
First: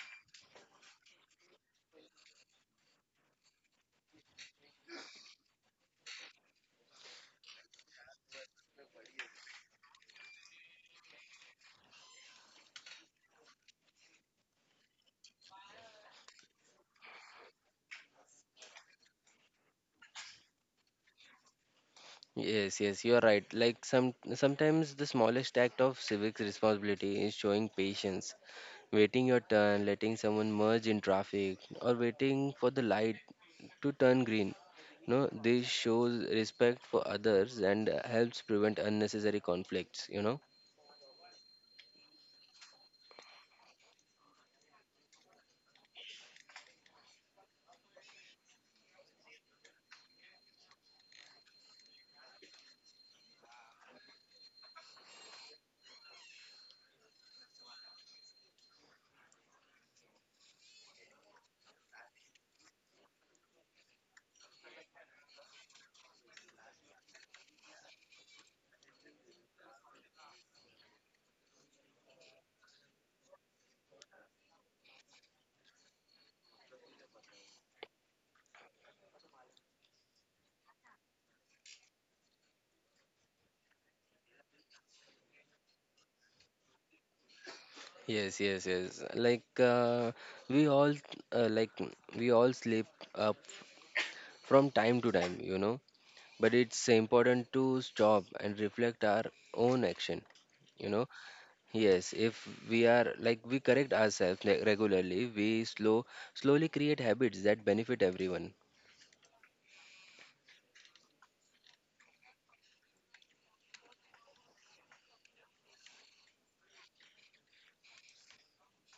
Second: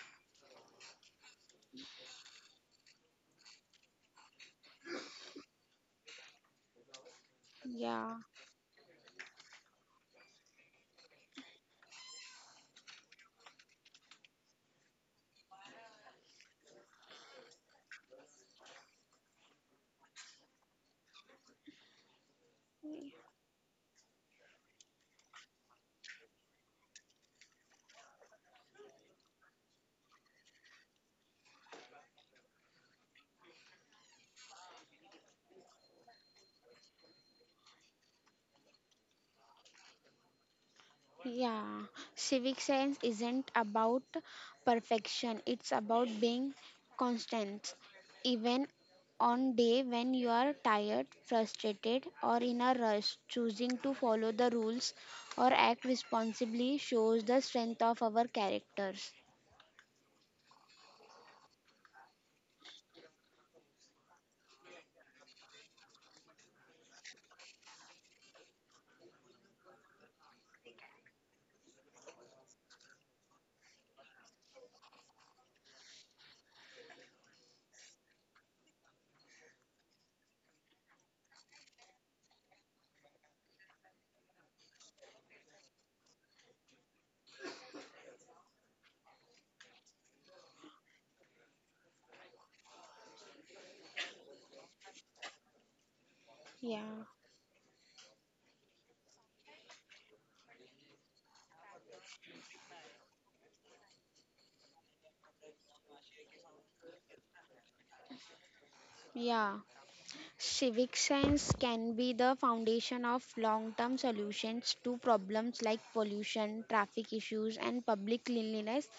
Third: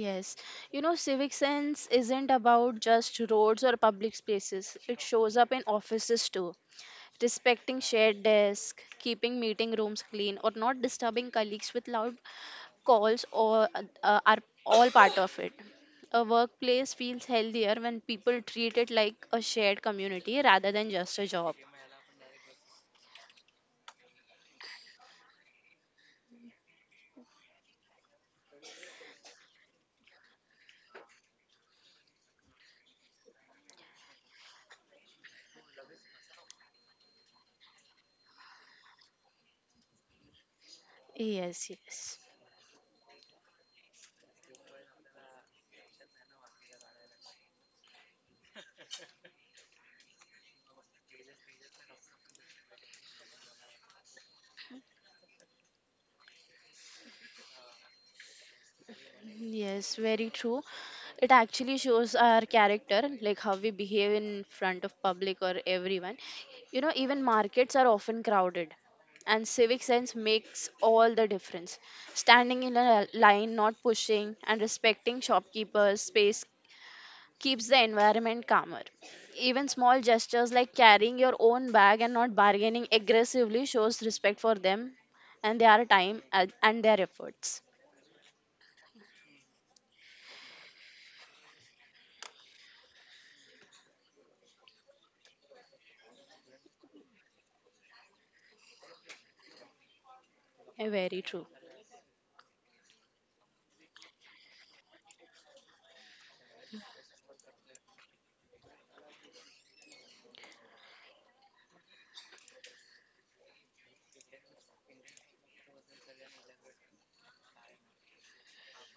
[SPEAKER 1] Yes, you know, civic sense isn't about just roads or public spaces, it shows up in offices too, respecting
[SPEAKER 3] Yeah,
[SPEAKER 1] shared desks, keeping meeting rooms clean, or not disturbing colleagues with loud calls or are all part of it. A workplace feels healthier when people treat it like a shared community rather than just a job.
[SPEAKER 2] Yes, yes, you're right. Like, sometimes the smallest act of civic responsibility is showing patience, waiting your turn, letting someone merge in traffic, or waiting for the light to turn green. No, this shows respect for others, and helps prevent unnecessary conflicts, you know.
[SPEAKER 1] Yes,
[SPEAKER 3] yeah.
[SPEAKER 1] yes.
[SPEAKER 3] Civic science isn't about perfection, it's about being constant. Even on day when you are tired, frustrated, or in a rush, choosing to follow the rules or act responsibly shows the strength of our characters.
[SPEAKER 1] Yes, very true. It actually shows our character, like how we behave in front of public or everyone. You know, even markets are often crowded, and civic sense makes all the difference. Standing in a line, not pushing, and respecting shopkeepers' space keeps the environment calmer. Even small gestures like carrying your own bag and not bargaining aggressively shows respect for them and their time and their efforts.
[SPEAKER 2] Yes, yes, yes. Like we all uh, like we all slip up from time to time, you know. But it's
[SPEAKER 3] Yeah.
[SPEAKER 2] important to stop and reflect our own action, you
[SPEAKER 1] Eh,
[SPEAKER 2] know.
[SPEAKER 1] very true.
[SPEAKER 2] Yes, if we are, like, we correct ourselves regularly, we slowly create habits that benefit everyone.
[SPEAKER 3] Yeah, civic science can be the foundation of long term solutions to problems like pollution, traffic issues, and public cleanliness.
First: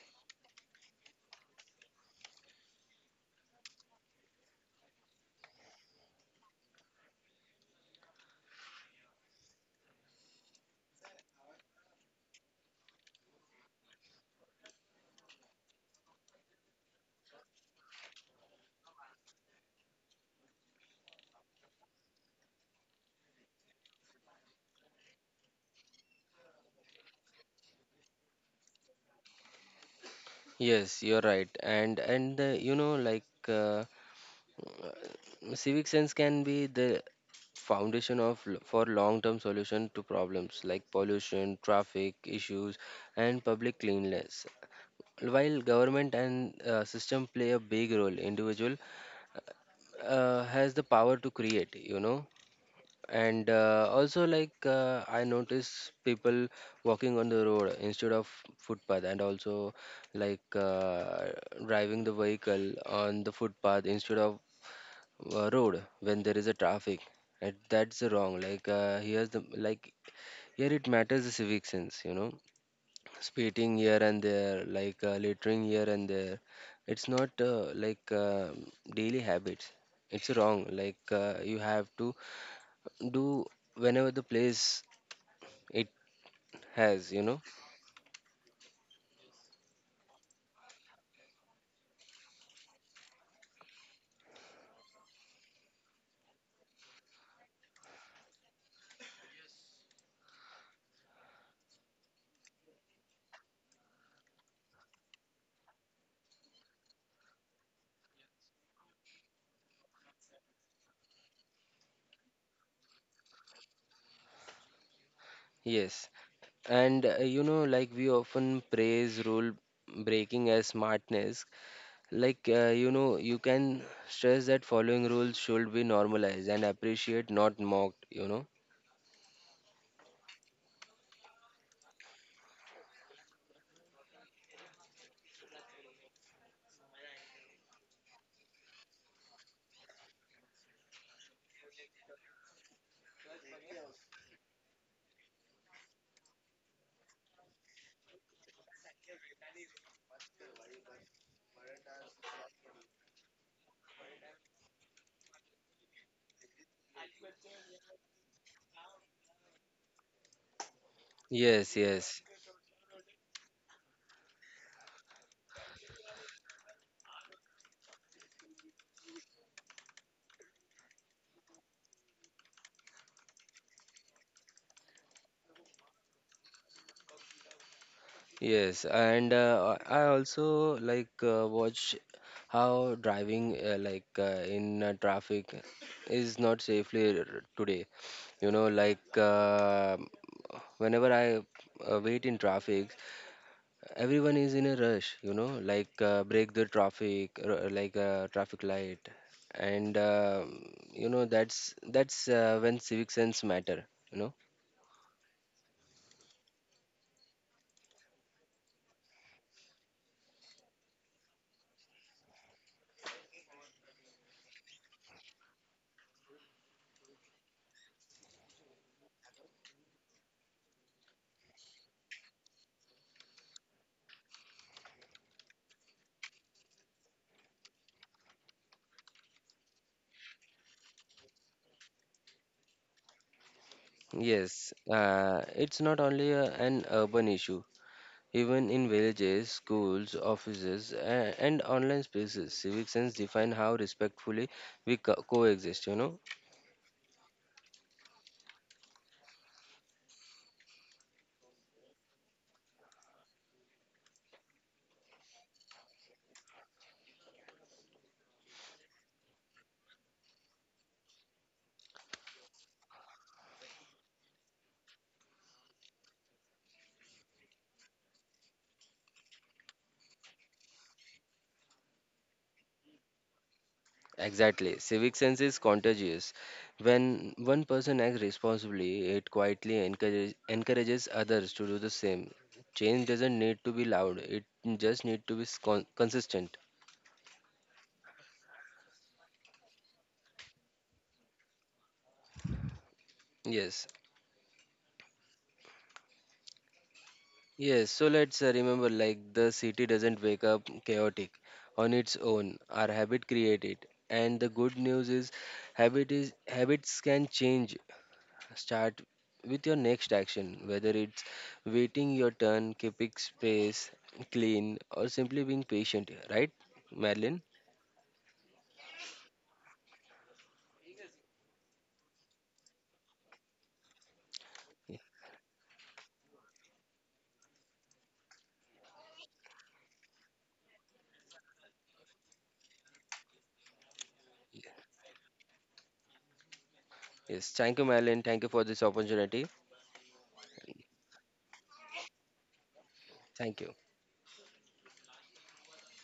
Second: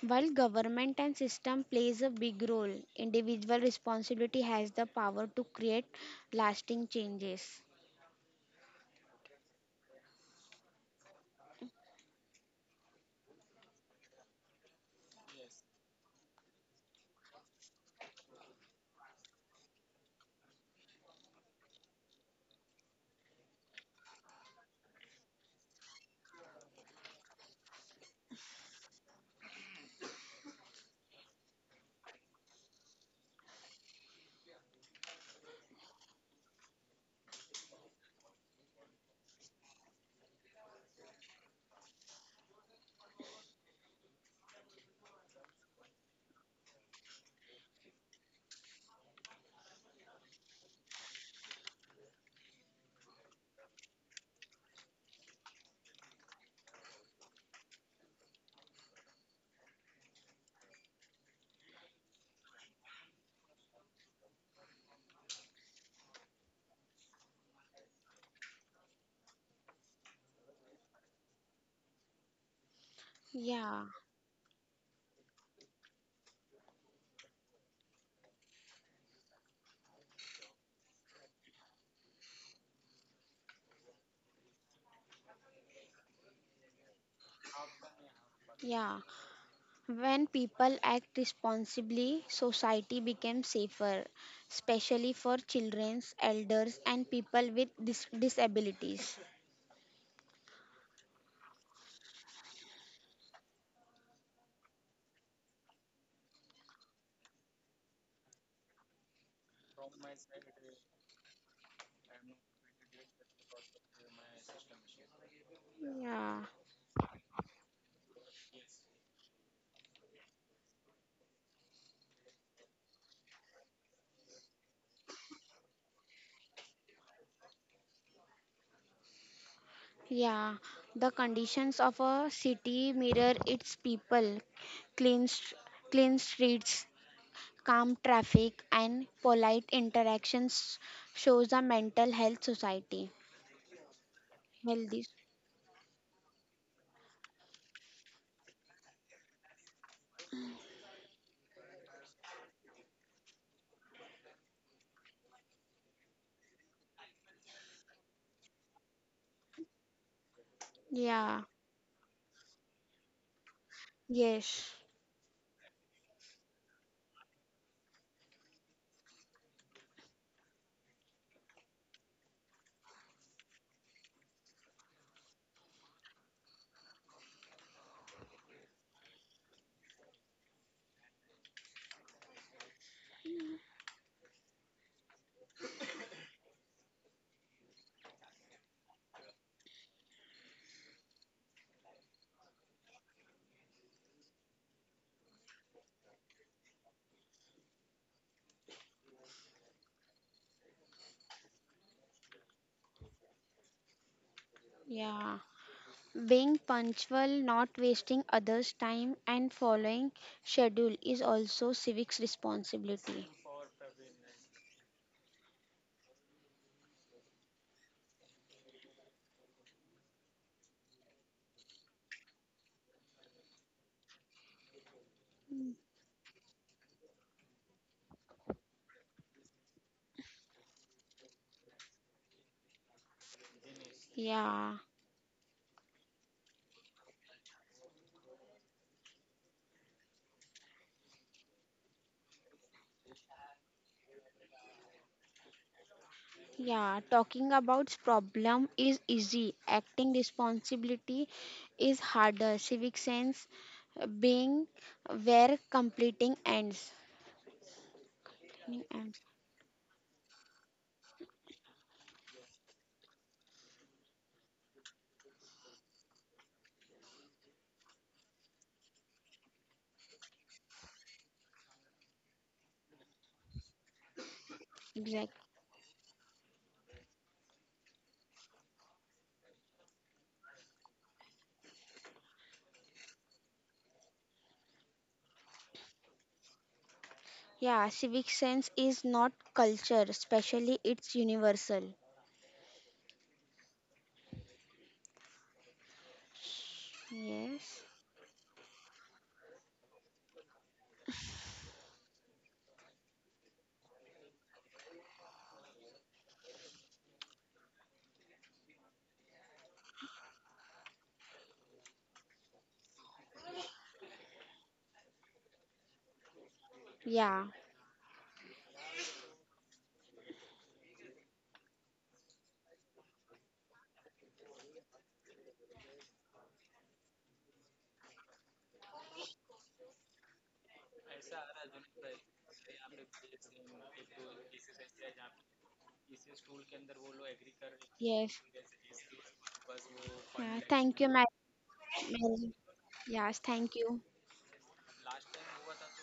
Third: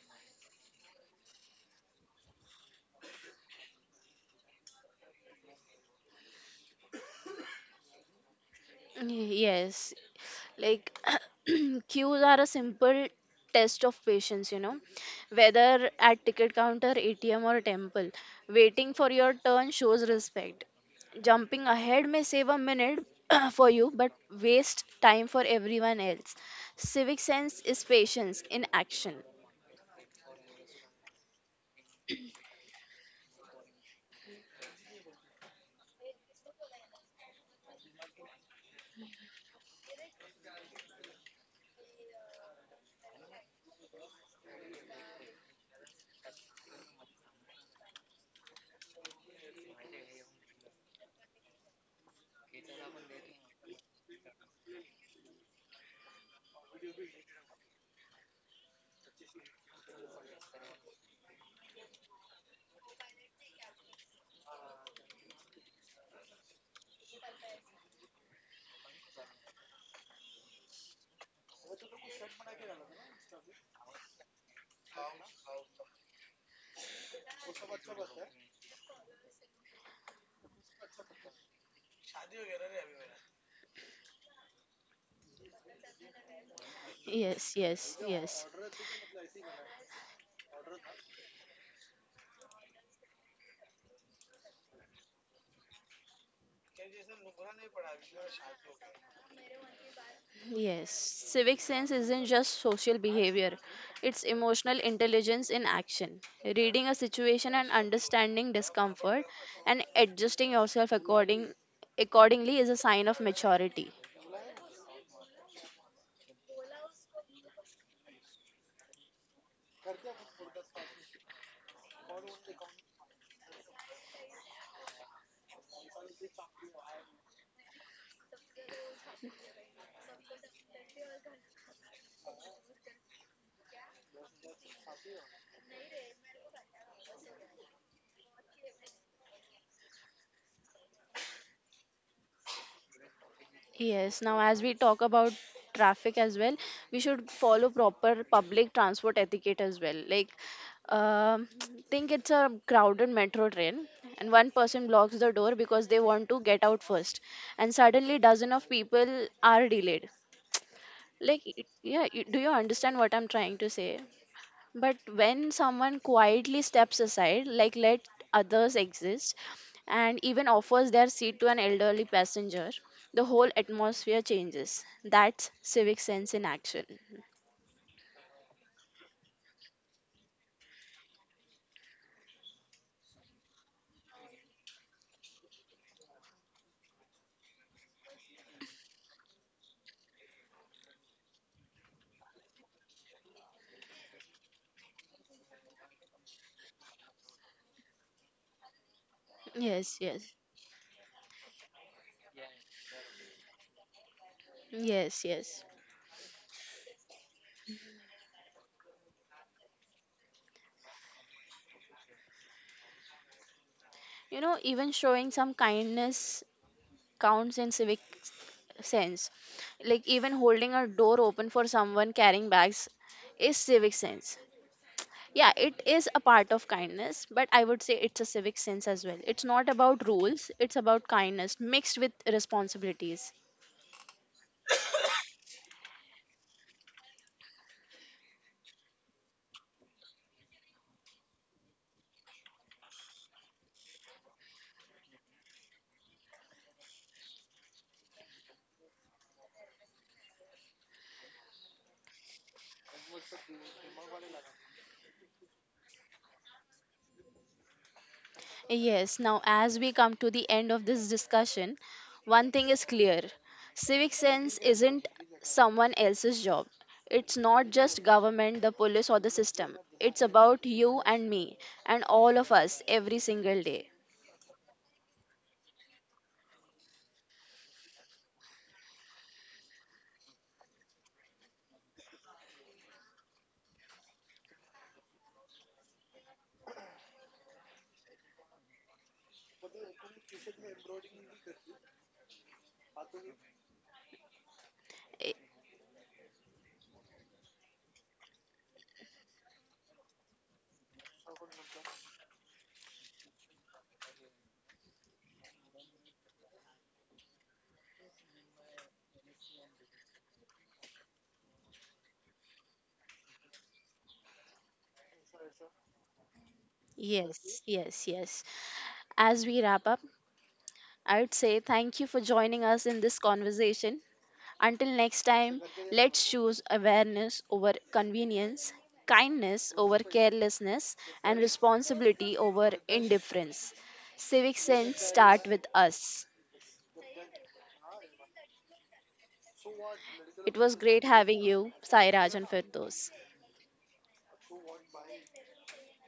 [SPEAKER 3] While government and system plays a big role, individual responsibility has the power to create lasting changes.
[SPEAKER 1] Yes, like queues are a simple test of patience, you know, whether at ticket counter, ATM, or temple. Waiting for your turn shows respect. Jumping ahead may save a minute for you, but waste time for everyone else. Civic sense is patience in action.
[SPEAKER 2] Yes, you're right. And you know, like civic sense can be the foundation of for long term solution to problems like pollution, traffic issues, and public cleanliness. While government and system play a big role, individual has the power to create, you know. And also, like I notice people walking on the road instead of footpath, and also like driving the vehicle on the footpath instead of road when there is a traffic. And that's wrong. Like here it matters the civic sense, you know. Spitting
[SPEAKER 3] Yeah,
[SPEAKER 2] here and there, like littering here and there. It's not like Daily habits. It's wrong. Like you have to do whenever the place it has, you know.
[SPEAKER 1] Yes, yes, yes.
[SPEAKER 3] yeah. When people act responsibly, society becomes safer, especially for children, elders, and people with disabilities.
[SPEAKER 1] Yes, civic sense isn't just social behavior, it's emotional intelligence in action. Reading a situation and understanding discomfort and adjusting yourself accordingly is a sign of maturity.
[SPEAKER 2] Yes.
[SPEAKER 3] Yeah.
[SPEAKER 2] And you know, like we often praise rule breaking as smartness. Like you know, you can stress that following rules should be normalized and appreciate, not mocked, you know.
[SPEAKER 3] Yeah, the conditions of a city mirror its people. Clean, st- clean streets, calm traffic, and polite interactions shows a mental health society.
[SPEAKER 1] Yes, now as we talk
[SPEAKER 3] Healthy.
[SPEAKER 1] about traffic as well, we should follow proper public transport etiquette as well. Like, um think it's a crowded metro train, and one person blocks the door because they want to get out first, and suddenly dozen of people are delayed.
[SPEAKER 3] Yeah.
[SPEAKER 1] Like,
[SPEAKER 2] Yes,
[SPEAKER 1] yeah,
[SPEAKER 2] yes.
[SPEAKER 1] do you understand what I'm trying to say?
[SPEAKER 3] Yes.
[SPEAKER 1] But when someone quietly steps aside, like let others exist, and even offers their seat to an elderly passenger, the whole atmosphere changes. That's civic sense in action.
[SPEAKER 2] Yes, and I also like watch how driving in traffic is not safely today. You know, like whenever I wait in traffic, everyone is in a rush. You know, like break the traffic, like traffic light, and
[SPEAKER 1] Yes, yes,
[SPEAKER 2] you know, that's when civic sense matter. You know.
[SPEAKER 1] yes,
[SPEAKER 3] Yeah.
[SPEAKER 1] yes.
[SPEAKER 3] Being punctual, not wasting others' time, and following schedule is also civics responsibility.
[SPEAKER 1] You know, even showing some kindness counts in civic sense. Like even holding a door open for someone carrying bags is civic sense. Yeah, it is a part of kindness, but I would say it's a civic sense as well. It's not about rules, it's about kindness mixed with responsibilities.
[SPEAKER 3] Yeah.
[SPEAKER 2] Yes, it's not only a, an urban issue. Even in villages, schools, offices, and online spaces, civic sense define how respectfully we coexist. You know,
[SPEAKER 3] Yeah, talking about problem is easy. Acting responsibility is harder. Civic sense being where completing ends.
[SPEAKER 1] Yes,
[SPEAKER 3] Ends.
[SPEAKER 1] now as we come to the end of this discussion, one thing is clear: civic sense isn't someone else's job. It's not just government, the police, or the system. It's about you and me, and all of us, every single day.
[SPEAKER 2] exactly. Civic
[SPEAKER 3] Exact.
[SPEAKER 2] sense is contagious. When one person acts responsibly, it quietly encourages others to do the same. Change doesn't need to be loud. It just need to be consistent.
[SPEAKER 3] Yeah, civic sense is not culture, especially it's universal.
[SPEAKER 2] Yes.
[SPEAKER 1] Eh,
[SPEAKER 3] Yes.
[SPEAKER 2] Yes, so let's remember, like the city doesn't wake up chaotic on its own. Our habit create it. And the good news is habits can change. Start with your next action, whether it's waiting your turn, keeping space clean, or simply being patient, right, Madeline?
[SPEAKER 3] Yeah.
[SPEAKER 1] yes, yes, yes, as we wrap up, I would say thank you for joining us in this conversation. Until
[SPEAKER 2] Ye-
[SPEAKER 1] next time, let's choose awareness over convenience, kindness over carelessness, and responsibility over indifference. Civic sense start with us.
[SPEAKER 2] Yes. Thank you, Madeline.
[SPEAKER 3] Yes.
[SPEAKER 2] Thank you for this opportunity.
[SPEAKER 1] It
[SPEAKER 3] Yeah,
[SPEAKER 1] was
[SPEAKER 3] thank
[SPEAKER 1] great
[SPEAKER 3] you, Mary.
[SPEAKER 1] having you, Sairaj and
[SPEAKER 3] Mary.
[SPEAKER 1] Firdos.
[SPEAKER 3] Yes,
[SPEAKER 2] Thank you.
[SPEAKER 3] thank you.